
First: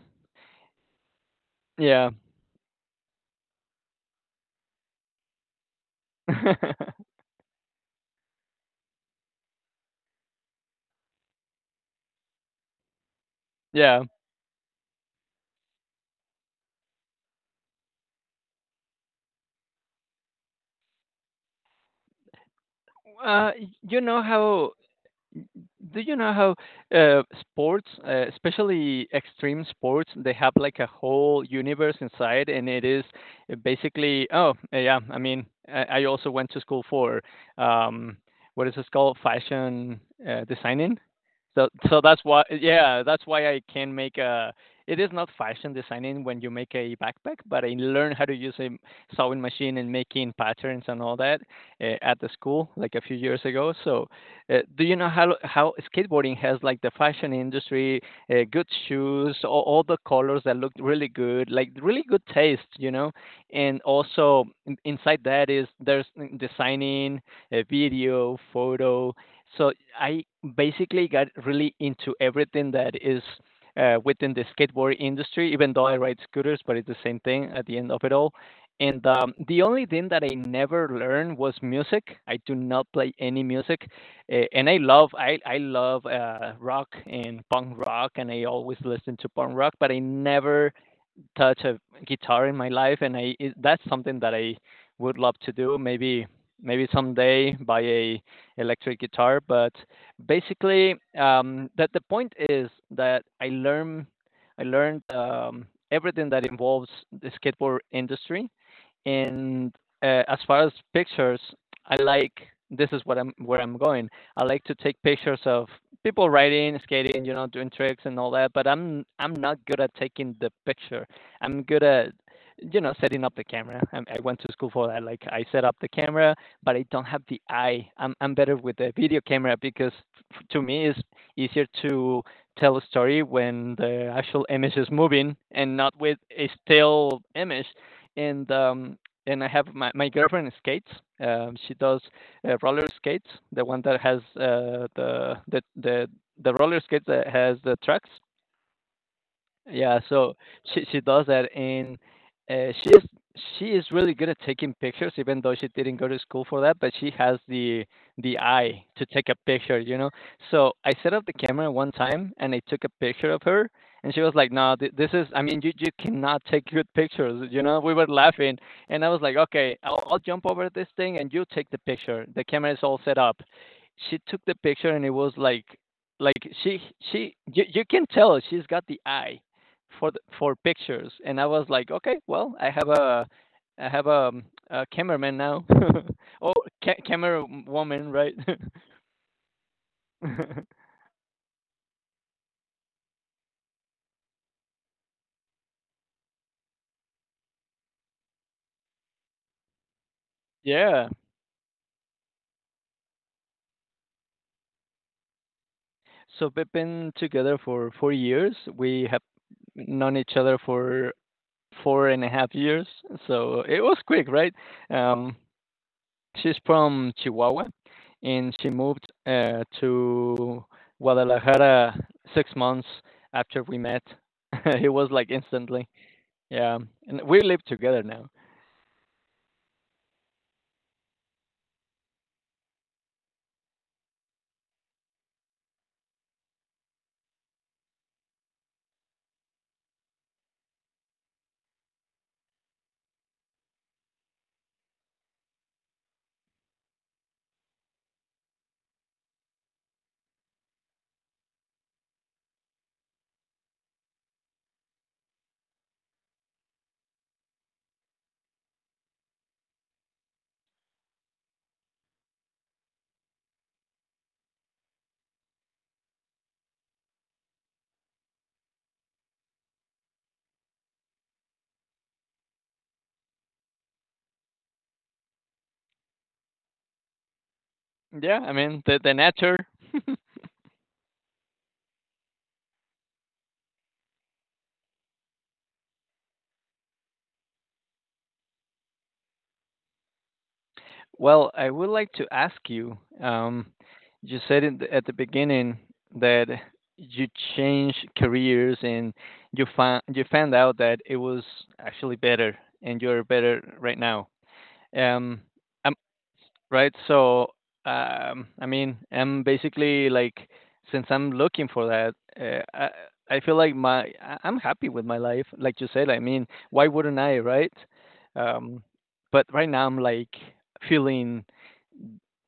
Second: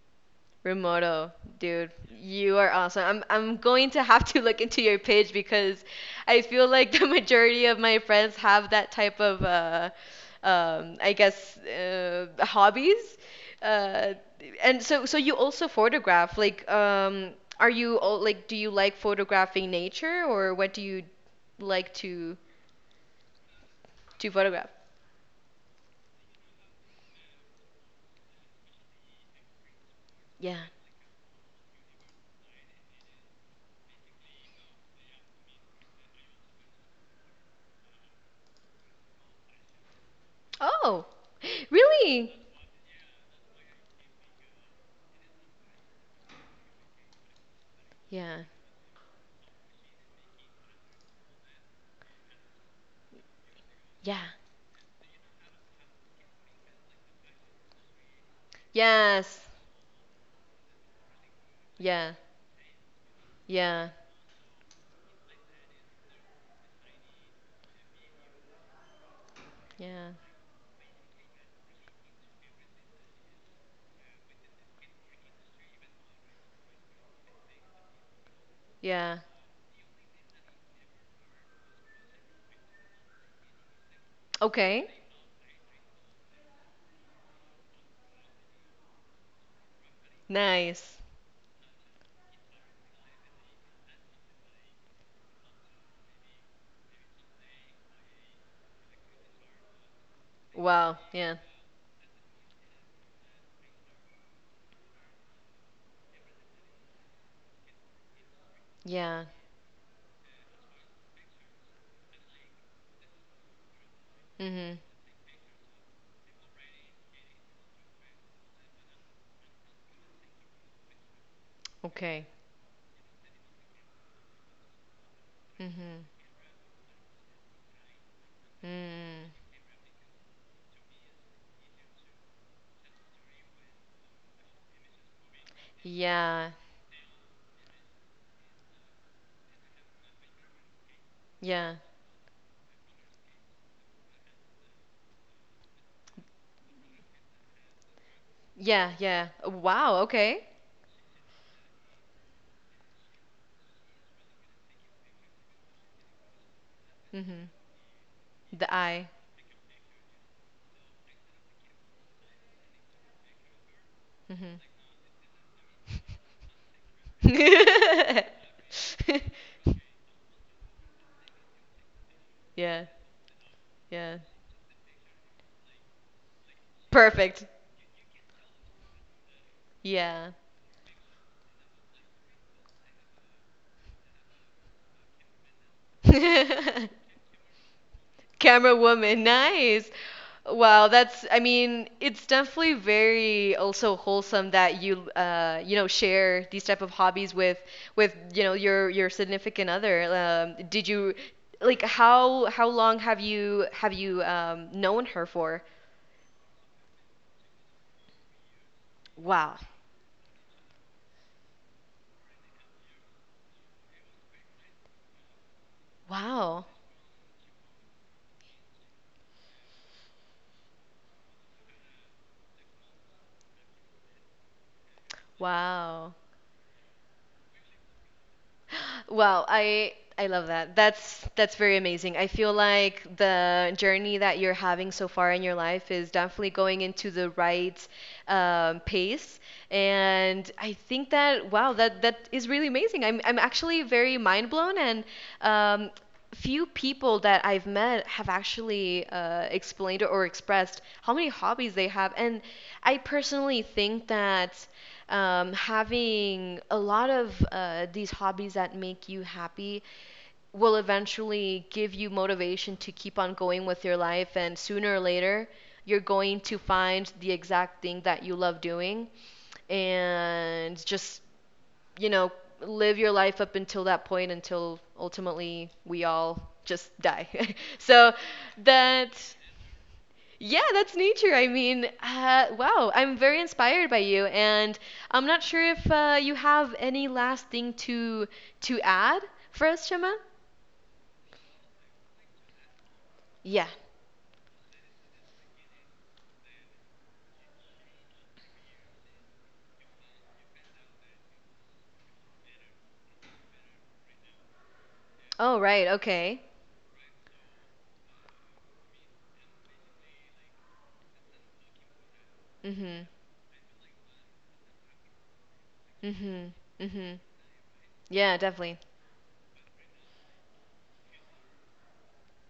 Remoto, dude,
Yeah.
you are awesome. I'm I'm going to have to look into your page because I feel like the majority of my friends have that type of uh, um, I guess, uh, hobbies.
Yeah.
Uh, and so so you also photograph. Like, um, are you all like do you like photographing nature, or what do you like to
Uh, you know
to photograph?
how N- Do you know how uh, sports, uh, especially extreme sports, they have
Yeah.
like a whole universe inside, and it is uh, basically oh uh, yeah. I mean, I, I also went to school for um, what is this called, fashion uh, designing.
Oh,
So so that's
really?
why yeah, that's why I can make a. It is not fashion designing when you make a backpack, but I learned how to
Yeah.
use a m- sewing machine and making patterns and all that uh, at the school like a few years ago. So
Yeah.
uh, do you know how how skateboarding has like the fashion industry, uh, good shoes,
Yes.
all, all the colors that look really good, like really
Yeah.
good taste, you know? And
Yeah.
also in, inside that is there's mm, designing, a video, photo. So
Yeah.
I basically got really into everything that is uh, within the skateboard industry, even though I ride scooters, but it's the same thing at the end of it all. And
Yeah.
um, the only thing that I never learned was music. I do not play any music. A- and I
Okay.
love I I love uh, rock and punk rock, and I always listen to punk rock, but I never
Nice.
touch a guitar in my life, and I it, that's something that I would love to do. Maybe maybe someday buy a electric guitar, but basically
Wow. Yeah.
um, that the point is that I learn I learned um, everything that involves the skateboard industry
Yeah.
and uh, as far as pictures, I like this is what I'm where I'm going. I like
Mm-hmm.
to take pictures of people riding, skating, you know, doing tricks and all that. But I'm I'm not good at taking the picture. I'm good at
Okay.
you know setting up the camera. I, I went to school for that. Like I set up the
Mm-hmm.
camera, but I don't have the eye. I'm I'm better with the video
Mm.
camera because f- to me it's easier to tell a story when the actual image is moving and not with a
Yeah.
still image and um, and I have my, my girlfriend skates. Um, she
Yeah.
does uh, roller skates, the one that has uh, the the the the roller skates that has the tracks,
Yeah. Yeah.
yeah,
Wow.
so
Okay.
she she does that, and uh, she is she is really good at taking pictures, even though she didn't go to school for that. But she has
Mm-hmm.
the the
The
eye to
eye.
take a picture, you know. So I set up the camera one time, and I took a picture of her, and she was like,
Mm-hmm.
"No, th- this is. I mean, you you cannot take good pictures." You know, we were laughing, and I was like, "Okay, I'll I'll jump over this thing, and you take the picture. The camera is
Yeah.
all set up."
Yeah.
She took the picture, and it was like like she she
Perfect.
you, you can tell she's got the eye for the,
Yeah.
for pictures, and I was like, okay, well, I have a I have a, um, a cameraman now. Oh, ca- camera woman, right?
Camera woman, nice. Wow, that's, I mean, it's definitely very also wholesome that you uh, you know, share these type of hobbies with with, you know, your your significant other. Um, did
Yeah.
you, like, how how long have you have you um known her for?
So we've been together for four years. We have
Wow.
known each other for four and a half years. So it was quick, right? Um, she's
Wow.
from Chihuahua, and she moved uh, to Guadalajara six months after we met. It was like instantly.
Wow.
Yeah, and we live together now.
Wow, I I love that. That's that's very amazing. I feel like the journey that you're having so far in your life is definitely going into the right um, pace. And I think that, wow, that that is really amazing. I'm I'm actually very mind blown, and um, few people that I've met have actually uh, explained or expressed how many hobbies they have. And I personally think that, um, having a lot of uh, these hobbies that make you happy will eventually give you motivation to keep on going with your life. And sooner or later, you're going to find the exact thing that you love doing, and just, you know, live your life up until that point until ultimately we all just die. so
Yeah, I mean the
that
the nature.
Yeah, that's nature. I mean, uh, wow, I'm very inspired by you, and I'm not sure if uh, you have any last thing to to add for us, Shema.
Well, I would like to ask you. Um,
Yeah.
you said in the, at the beginning that you changed careers and you found you found out that it was actually better and you're better right now. Um,
Oh, right.
I'm
Okay.
Right. So, um, I mean, I'm basically like, since I'm looking for that, uh,
Mhm.
I, I feel like my I- I'm happy with my life. Like you said, I mean,
Mhm.
why
Mhm.
wouldn't I, right?
Yeah, definitely.
Um, but right now I'm like feeling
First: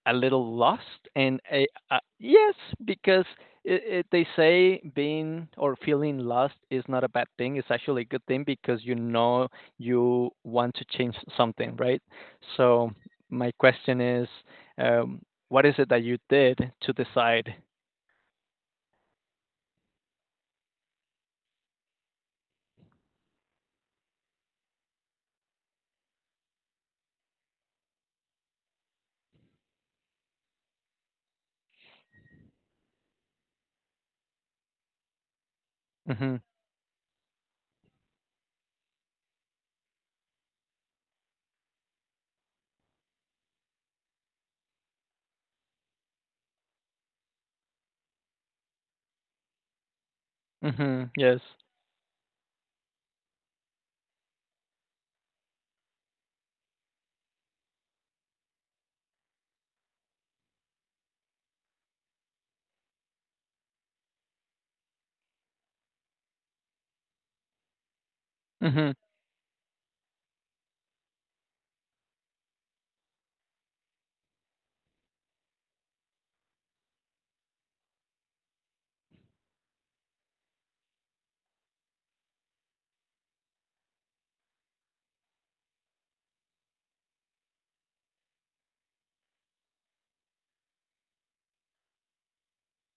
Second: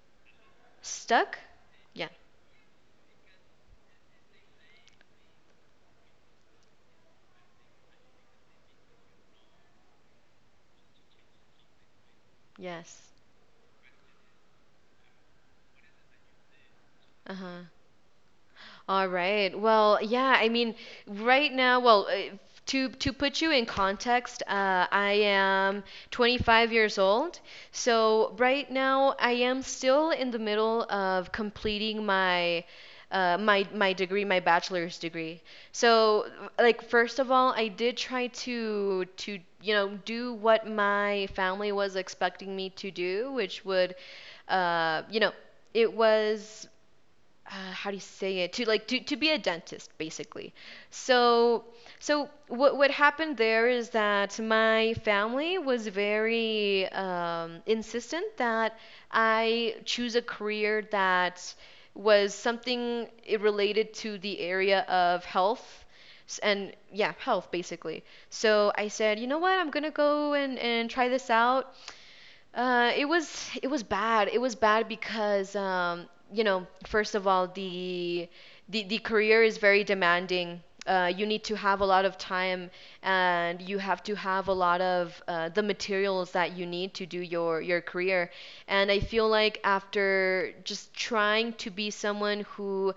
a little lost
Stuck?
and I, uh,
Yeah.
yes, because it, it, they say being or feeling lost is not a bad thing, it's actually a good thing because you know you want to change something, right? So
Yes.
my question is um, what is it that you did to
Uh
decide
huh. All right. Well, yeah, I mean, right now, well, uh, to to put you in context, uh, I am twenty-five years old. So right now, I am still in the middle of completing my uh, my my degree, my bachelor's degree. So,
mm-hmm,
like, first of all, I did try to to you know do what my family was expecting me to do, which would, uh, you know, it was, uh, how do you say it, to like to, to be a dentist, basically.
mm-hmm, yes,
So so what what happened there is that my family was very um, insistent that I choose a career that was something i- related to the area of health. S- and yeah, health basically. So I
mm-hmm,
said, you know what, I'm gonna go and, and try this out. uh, it was it was bad. It was bad because, um, you know, first of all, the the the career is very demanding. Uh, you need to have a lot of time, and you have to have a lot of uh, the materials that you need to do your your career. And I feel like after just trying to be someone who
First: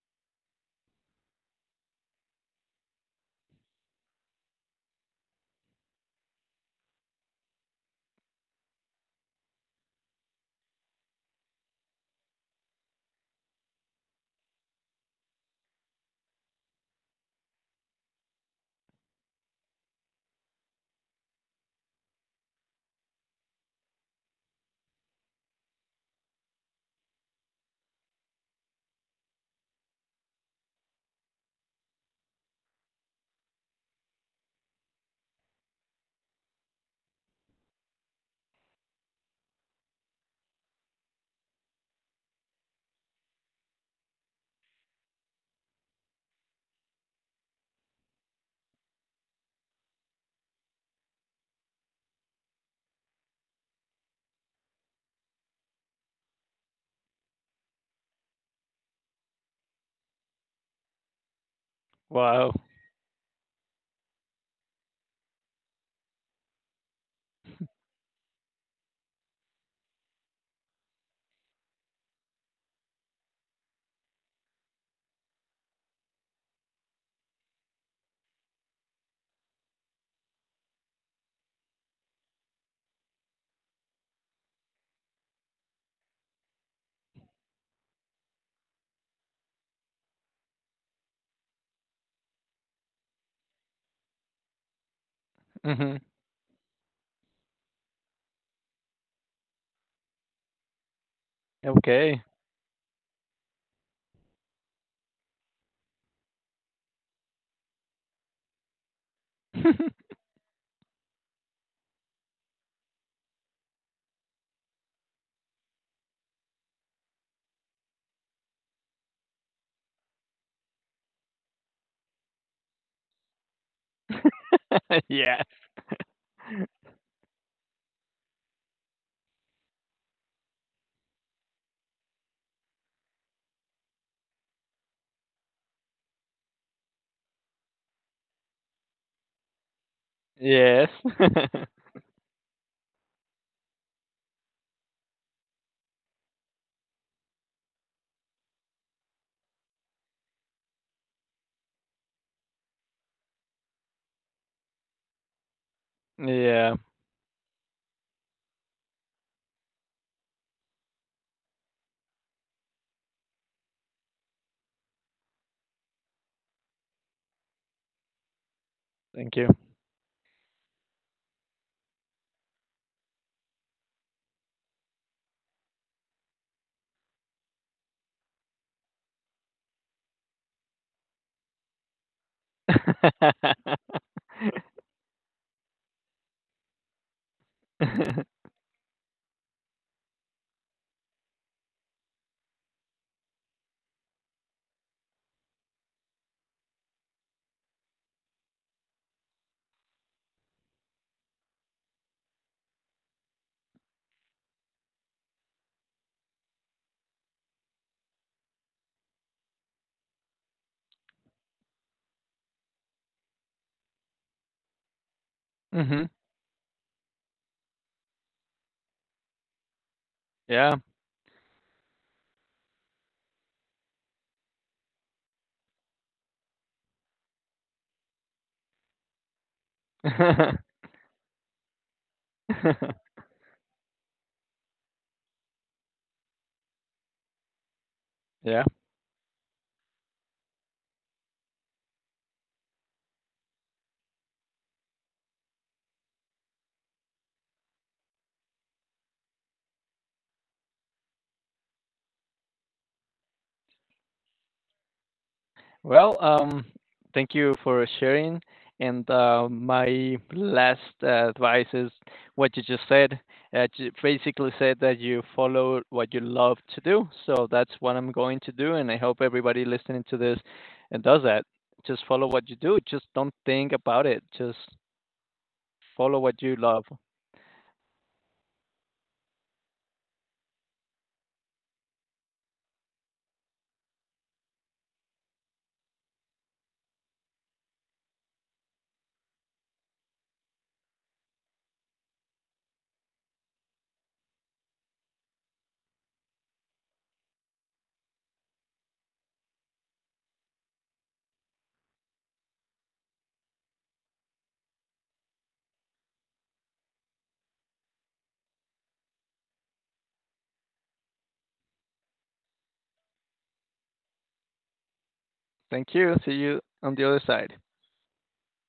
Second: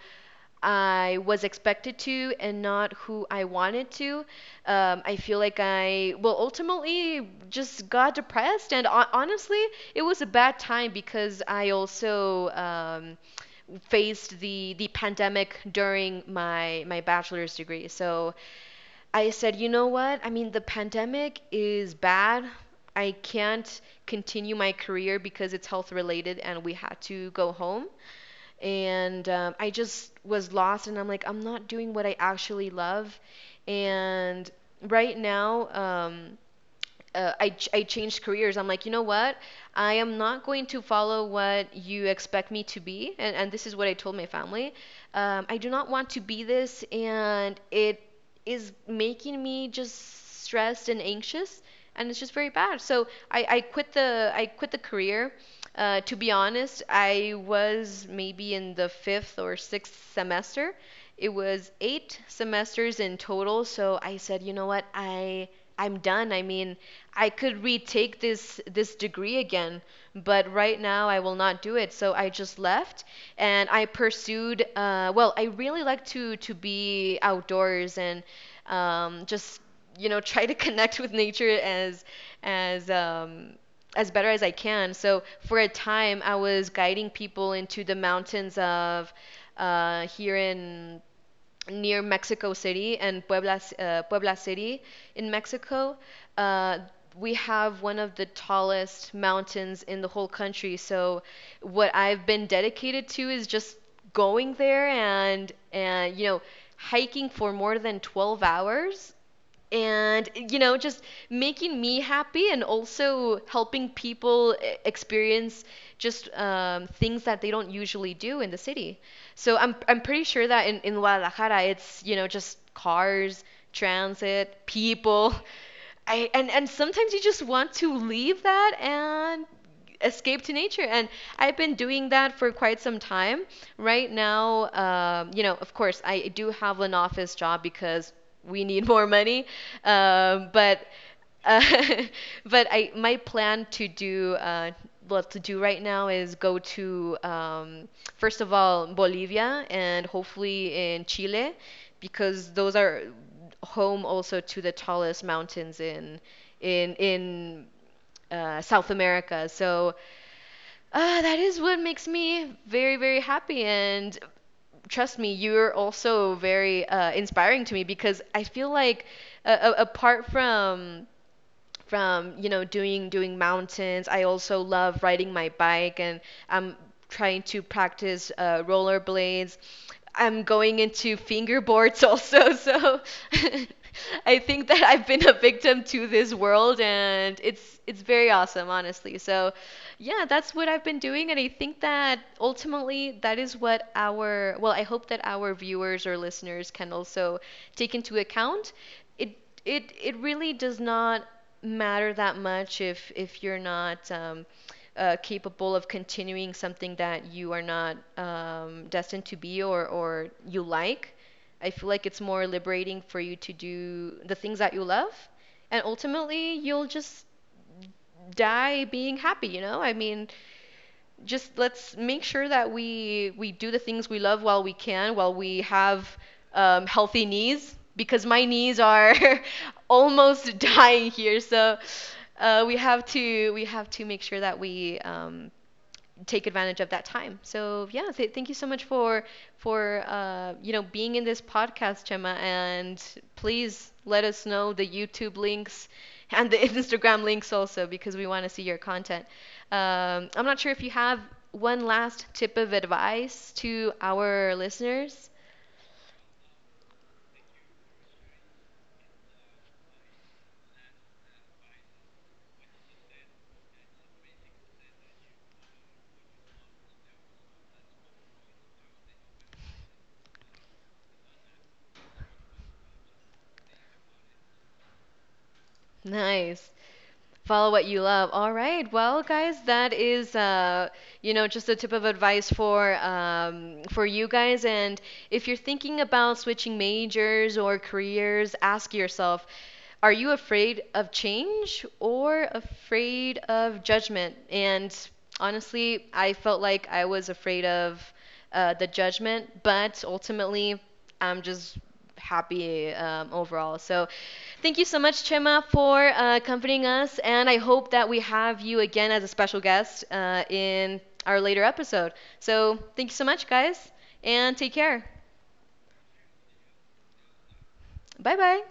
I was expected to and not who I wanted to... Um, I feel like I, well, ultimately just got depressed. And hon- honestly, it was a bad time because I also, um, faced the, the pandemic during my, my bachelor's degree. So I said, you know what? I mean, the pandemic is bad. I can't continue my career because it's health related, and we had to go home. And um, I just was lost, and I'm like, I'm not doing what I actually love. And right now... Um, uh, I, ch- I changed careers. I'm like, you know what? I am not going to follow what you expect me to be. And, and this is what I told my family. Um, I do not want to be this, and it is making me just stressed and anxious, and it's just very bad. So I, I quit the I quit the career. Uh, to be honest, I was maybe in the fifth or sixth semester. It was eight
wow,
semesters in total. So I said, you know what? I I'm done. I mean, I could retake this this degree again, but right now I will not do it. So I just left, and I pursued... Uh, well, I really like to to be outdoors, and um, just, you know, try to connect with nature as as um, as better as I can. So for a time, I was guiding people into the mountains of, uh, here in near Mexico City and Puebla, uh, Puebla City, in
mm-hmm,
Mexico. Uh, we have one of the tallest mountains in the whole country. So what
okay,
I've been dedicated to is just going there and and you know hiking for more than twelve hours, and you know just making me happy, and also helping people e- experience just, um, things that they don't usually do in the city. So i'm, I'm pretty sure that in, in Guadalajara, it's you know just cars, transit, people.
yeah,
I, and and sometimes you just want to leave that and escape to nature. And I've been doing that for quite some time. Right now, um, you know, of course I do have an office job because we need more money. Um, but
yes,
uh, but I my plan to do, uh, what to do right now is go to, um, first of all, Bolivia, and hopefully in Chile, because those are home also to the tallest mountains in
yeah,
in in uh, South America. So, uh, that is what makes me very, very happy. And trust me, you're also very uh, inspiring to me, because I feel like,
thank you.
uh, apart from from you know doing doing mountains. I also love riding my bike, and I'm trying to practice uh, rollerblades. I'm going into fingerboards also, so I think that I've been a victim to this world, and it's it's very awesome, honestly. So, yeah, that's what I've been doing, and I think that ultimately that is what our well, I hope that our viewers or listeners can also take into account. It it it really does not matter that much if if you're not um, uh, capable of continuing something that you are not um, destined to be, or or you like. I feel like it's more liberating for you to do the things that you love, and
Mhm.
ultimately you'll just die being happy. You know, I mean,
Yeah.
just let's make sure that we we do the things we love while we can, while we have um, healthy knees, because my knees are almost dying here. So uh, we have to we have to make sure that we, um, take advantage of that time. So yeah, th- thank you
Yeah.
so much for for uh, you know being in this podcast, Chema. And please let us know the YouTube links and the Instagram links also, because we want to see your content. Um, I'm not sure if you have one last tip of advice to our listeners.
Well, um, thank you for sharing. And uh, my last uh, advice is what you just said. Uh, you basically said that you follow what you love to do. So that's what I'm going to do. And I hope everybody listening to this and does that. Just follow what you do. Just don't think about it. Just follow what you
Nice.
love.
Follow what you love. All right. Well, guys, that is, uh, you know, just a tip of advice for um, for you guys. And if you're thinking about switching majors or careers, ask yourself, are you afraid of change or afraid of judgment? And honestly, I felt like I was afraid of uh, the judgment. But ultimately, I'm just happy um, overall. So, thank you so much, Chema, for uh, accompanying us. And I hope that we have you again as a special guest uh, in our later episode. So, thank you so much, guys, and take care.
Thank you. See you on the other side.
Bye bye.